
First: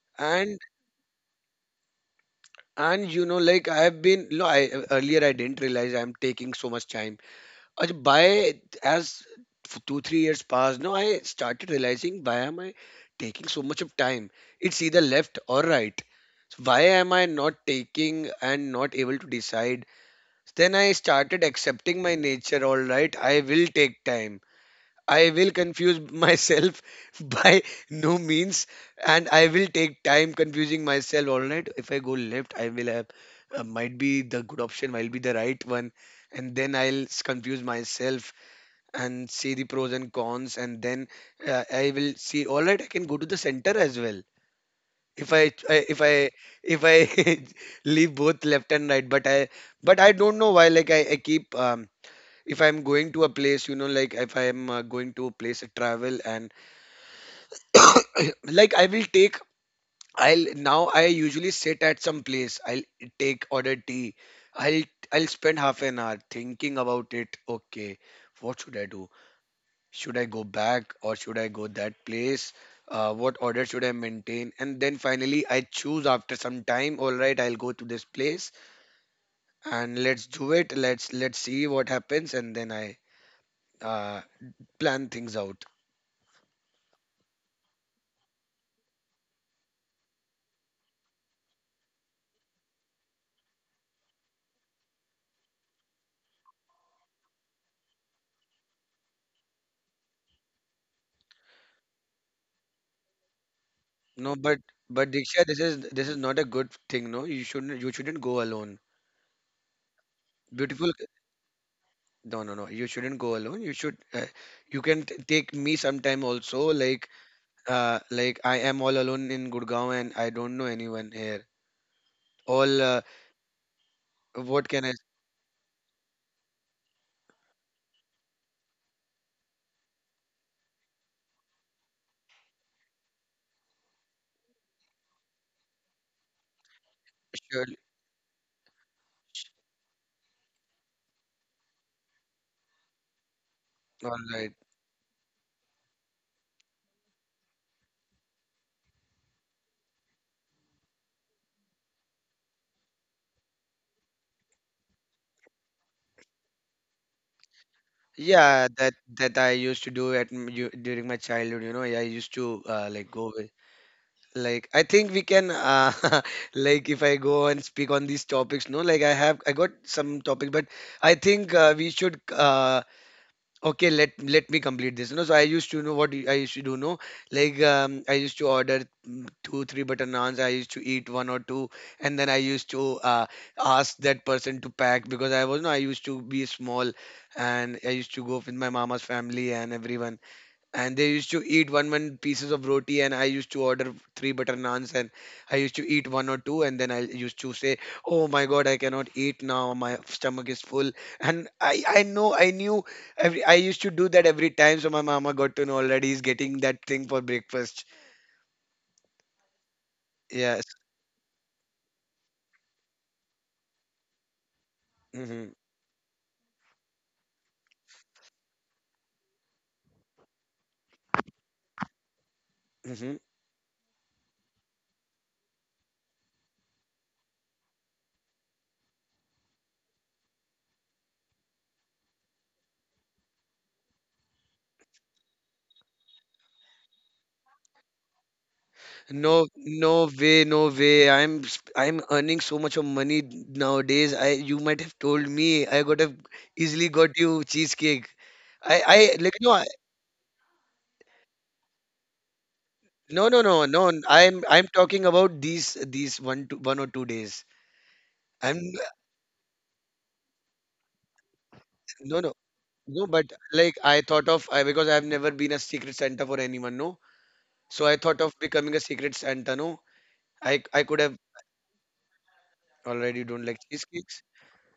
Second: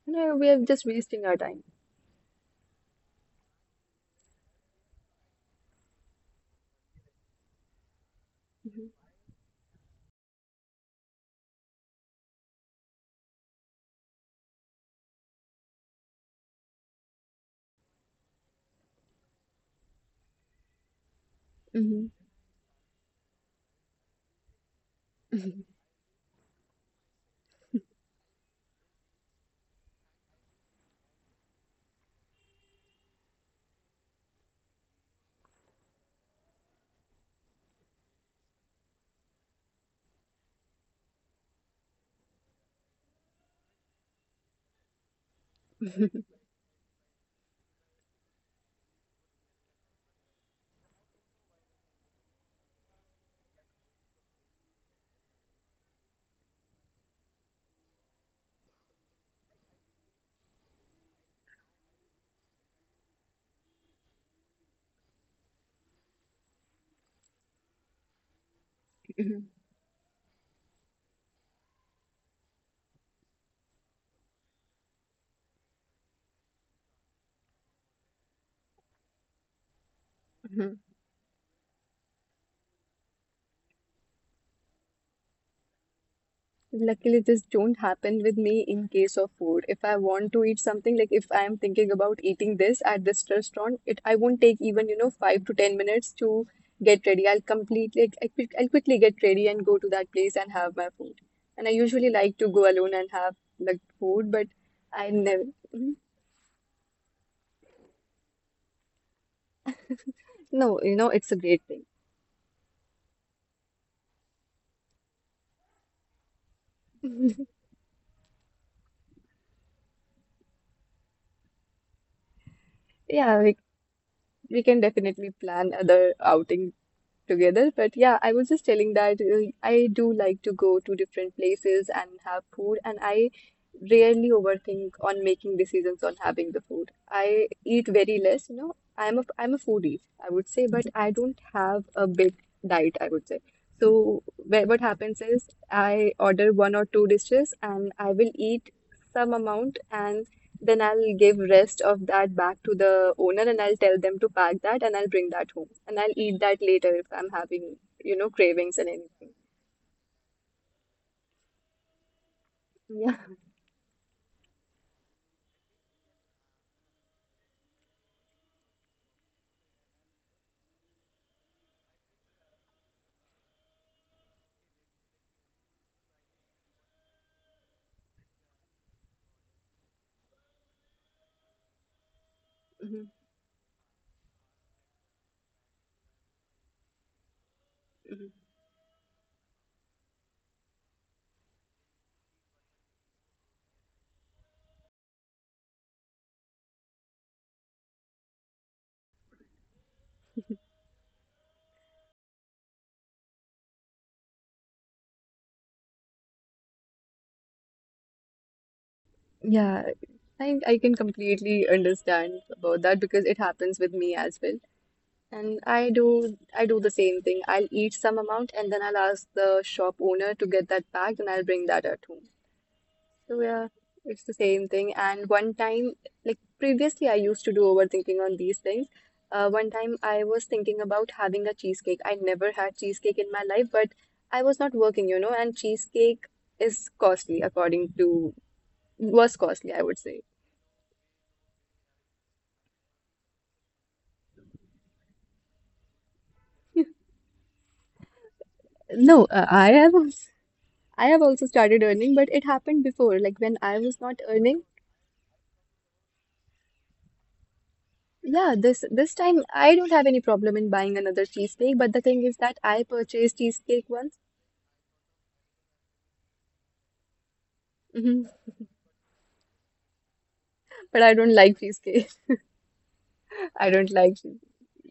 A: You know, we are
B: and
A: just wasting our time.
B: and you know, like I have been no, I earlier I didn't realize I'm taking so much time. Uh, by as 2 3 years passed, no, I started realizing, why am I taking so much of time? It's either left or right. So why am I not taking and not able to decide? Then I
A: Mhm.
B: started accepting my nature. All right, I will take time, I will confuse myself by no means, and I will take time confusing myself. All right, if I go left, I will have might be the good option, might be the right one, and then confuse myself and see the pros and cons, and then I will see. All right, I can go to the center as well if I leave both left and right. But I don't know why. Like, I keep if I'm going to a place, you know, like if I'm going to a place to travel, and like I will take I'll now I usually sit at some place. I'll take order tea. I'll I'll spend half an hour thinking about it. Okay, what should I do?
A: Hmm.
B: Should I go back, or should I go that place? What order should I maintain? And then finally I choose after some time. All right, I'll go to this place and let's do
A: Mhm.
B: it. Let's see what happens, and then I uh, plan things out.
A: Luckily, this don't happen with me in case of food. If I want to eat something, like if I am thinking about eating this at this restaurant, it I won't take even, you know, 5 to 10 minutes to get ready. I'll completely, I'll quickly get ready and go to that place and have my food. And I usually like to go alone and have like food, but
B: No,
A: I
B: but
A: never,
B: Diksha,
A: mhm,
B: this is not a good thing. No, you shouldn't go alone.
A: no, you
B: Beautiful.
A: know, it's a great thing.
B: No, no, no. You shouldn't go alone. You should. You can t take me sometime also. Like I am all alone in Gurgaon and I don't know anyone here. All
A: Yeah, we can
B: What can I?
A: definitely plan other outing together. But yeah, I was just telling that I do like to go to different places and have food, and I rarely overthink on making decisions on having the food. I
B: Sure.
A: eat very less, you know. I'm a foodie, I would say, but I don't have a big diet, I would say. So
B: All
A: where,
B: right.
A: what happens is I order one or two dishes and I will eat some amount and then I'll give rest of that back to the owner and I'll tell them to pack that and I'll bring that home. And I'll eat that later if I'm having, you know, cravings
B: Yeah,
A: and
B: that
A: anything.
B: that I used to do at during my childhood. You know, I used to like go. With. Like I think we can like if I go and speak on these topics, no, like I got some topic. But I think we should okay, let me complete this. You know, so I used to know what I used to do, no, like I used to order two three butter naans. I used to eat one or two, and then I used
A: Mhm,
B: to ask that person to pack, because I was no, I used to be small, and I used
A: mhm.
B: to go with my mama's family and everyone, and they used to eat one one pieces of roti, and I used to order three butter naans, and I used to eat one or two, and then I used to say, oh my god, I cannot eat now, my stomach is full. And I knew every, I used to do that every time. So my mama got to know already, he's getting that thing for breakfast.
A: Yeah, I
B: Yes.
A: I can completely understand about that because it happens with me as well.
B: Hmm.
A: And I do the same thing. I'll eat some amount and then I'll ask the shop owner to get that packed and I'll bring that at home.
B: Hmm.
A: So yeah, it's the same thing. And one time, like previously, I used to do overthinking on these things. One time, I was thinking about having a cheesecake. I never had cheesecake in my life, but I was not working, you know, and cheesecake is costly, according to was
B: No,
A: costly, I
B: no
A: would say.
B: way, no way, I'm I'm earning so much of money nowadays. I, you might have told me, I got have easily got you cheesecake. I
A: No,
B: like, you
A: I
B: know.
A: have als- I have also started earning, but it happened before,
B: No,
A: like
B: no,
A: when
B: no,
A: I
B: no.
A: was not
B: I am,
A: earning.
B: I'm talking about these one to one or two days.
A: Yeah,
B: I'm
A: this time I don't have any problem in buying another cheesecake, but the thing
B: no,
A: is
B: no,
A: that I
B: no.
A: purchased
B: But
A: cheesecake
B: like I
A: once.
B: thought of I, because I've never been a secret Santa for anyone. No, so I
A: Mhm.
B: thought of becoming a secret Santa. No, I
A: But
B: could
A: I
B: have
A: don't like cheesecake.
B: already don't
A: I
B: like
A: don't like
B: cheesecakes.
A: cheese.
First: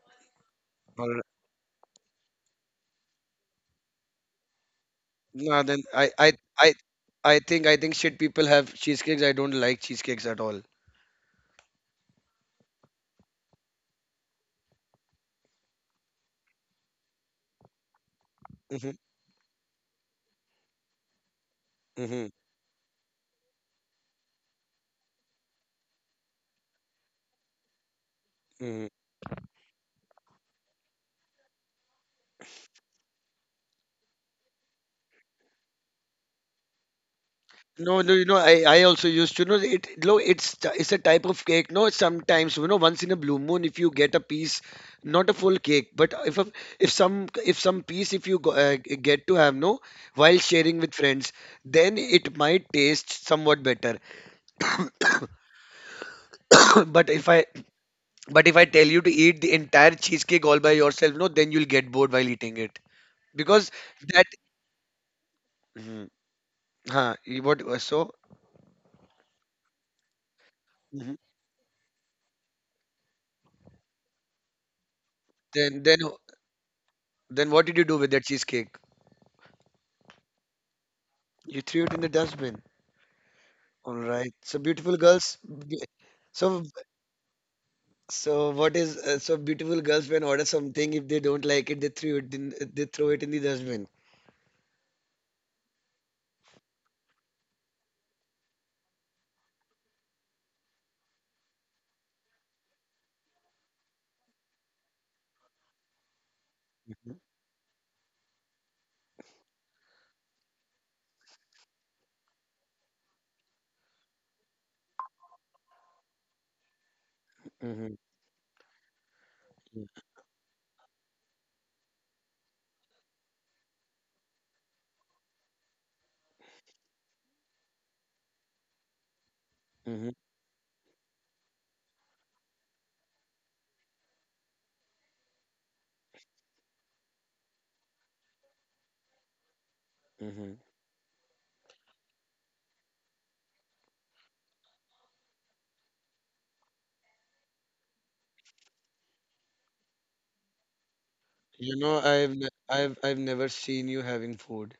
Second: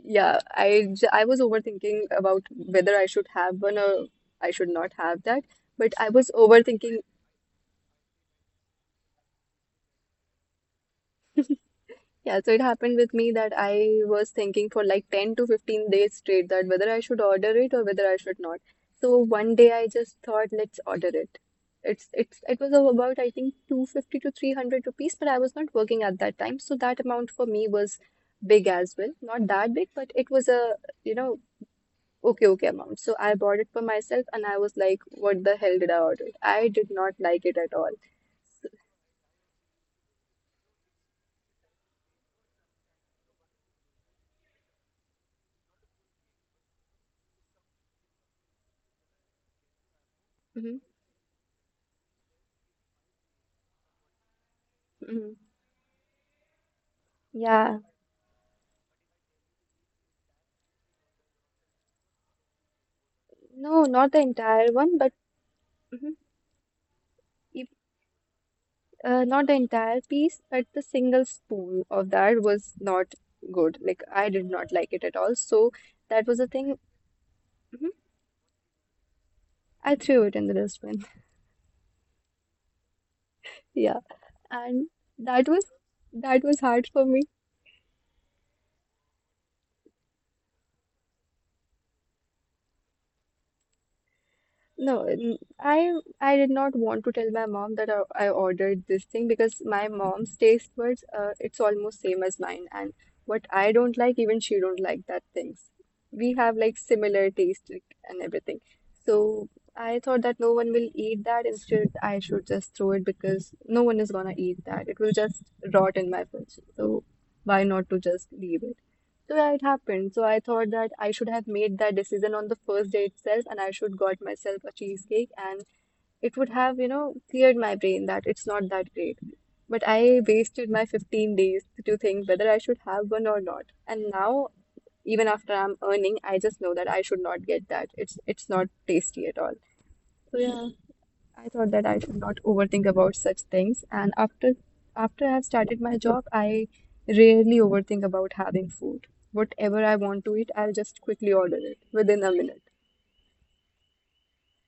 A: Yeah,
B: Or
A: I was overthinking about whether I should have one or I should not have that.
B: no, then
A: But I was
B: I
A: overthinking.
B: I think I think shit people have cheesecakes. I don't like cheesecakes at all.
A: Yeah, so it happened with me that I was thinking for like 10 to 15 days straight that whether I should order it or whether I should not.
B: Hmm.
A: So one day I just thought, let's order it.
B: Hmm.
A: It's it was about I think 250 to 300 rupees, but I was not working at that time, so that amount for me was big
B: Hmm.
A: as well. Not that big, but it was a, you know. Okay, okay, mom. So I bought it for myself and I was like, what the hell did I order? I did not like it at all.
B: No, no, you know, I also used to know it. No, it's it's a type of cake. No, sometimes, you know, once in a blue moon, if you get a piece, not a full cake, but if a, if some piece, if you go, get to have, no, while sharing
A: Hmm.
B: with friends, then it might taste somewhat better.
A: Hmm.
B: But if I
A: Yeah,
B: but if I tell you to eat the entire cheesecake all by yourself, no, then you'll get bored while eating it, because
A: no, not
B: that.
A: the entire one, but
B: Mhm.
A: mhm.
B: Huh, you-
A: If-
B: what so?
A: Not the entire piece, but the
B: Mhm.
A: single spoon of that was not good. Like, I did not like it at all. So
B: Then then
A: that was the thing.
B: then what did you do
A: Mhm.
B: with that cheesecake?
A: I threw it in the dustbin.
B: You threw it in the dustbin. All
A: Yeah.
B: right. So beautiful
A: And
B: girls.
A: that was
B: b-
A: that
B: So
A: was hard for me.
B: so what is so beautiful girls when order something if they don't like it they threw it in, they throw it in the dustbin.
A: No, I did not want to tell my mom that I ordered this thing because my mom's taste buds, it's almost same as mine, and what I don't like, even she don't like that things. We have like
B: Mm-hmm.
A: similar taste like, and everything. So I thought that no one will eat that. Instead, I should just throw it because no one is gonna eat that. It will just rot in my fridge. So why
B: Mm-hmm.
A: not to just leave it? So yeah, it happened. So I thought that I should have made that decision on the first day itself, and I should got myself a cheesecake, and it would have, you know, cleared my brain that it's not that great. But I wasted my 15 days to think whether I should have one or not. And now, even after I'm earning, I just know that I should not get that. It's not tasty at all. So
B: Mm-hmm.
A: yeah. I thought that I should not overthink about such things. And after after I have started my job, I rarely overthink about having food. Whatever I want to eat, I'll just quickly order
B: You
A: it
B: know
A: within
B: I've
A: a
B: ne-
A: minute.
B: I've never seen you having food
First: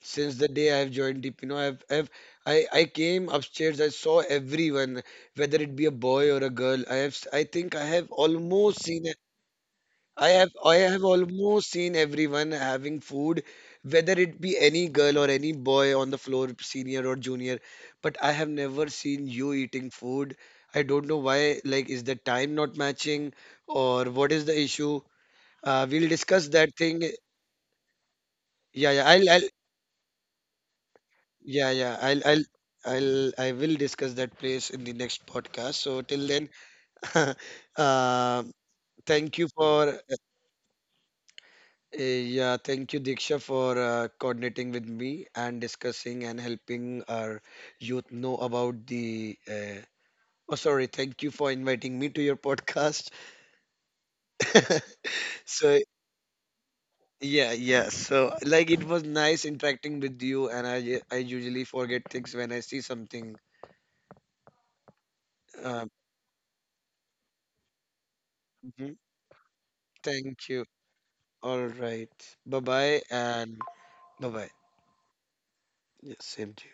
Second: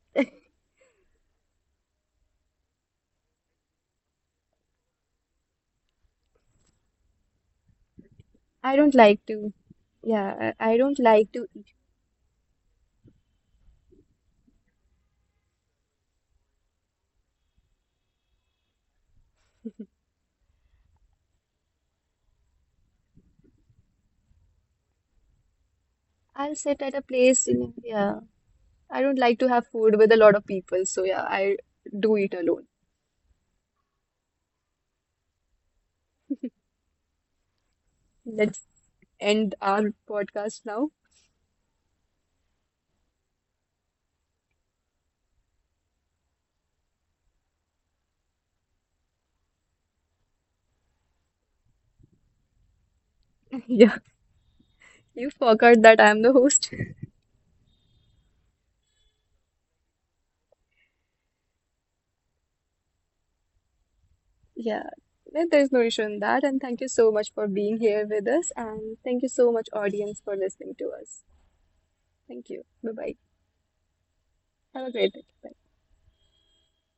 B: since the day I've joined Deep. You know I came upstairs. I saw everyone, whether it be a boy or a girl. I think
A: I don't like to, yeah, I
B: I
A: I don't
B: have
A: like to.
B: almost seen everyone having food, whether it be any girl or any boy on the floor, senior or junior. But I have never seen you eating food. I don't know why. Like, is the time not matching, or what is the issue? We'll discuss
A: I'll
B: that
A: sit at a
B: thing.
A: place, in, yeah.
B: Yeah,
A: I
B: yeah.
A: don't like to
B: I'll,
A: have food with a lot of people, so yeah, I
B: yeah, yeah.
A: do eat alone.
B: I'll, I will discuss that place in the next podcast. So till then,
A: Let's
B: uh,
A: end
B: thank you
A: our
B: for
A: podcast now.
B: Yeah, thank you, Diksha, for coordinating with me and discussing and helping our youth know about the. Oh, sorry. Thank you for inviting me to your podcast.
A: Yeah, you forgot that
B: So,
A: I'm the host.
B: yeah. So, like, it was nice interacting with you, and I usually forget things when I see something.
A: Yeah, no, there's no issue
B: Um,
A: in that. And thank you so much for being here with us. And
B: mhm.
A: thank you so much, audience, for
B: Thank
A: listening
B: you.
A: to us.
B: All right.
A: Thank you.
B: Bye
A: Bye bye.
B: bye, and bye bye.
A: Have a great day. Bye.
B: Yeah, same to you.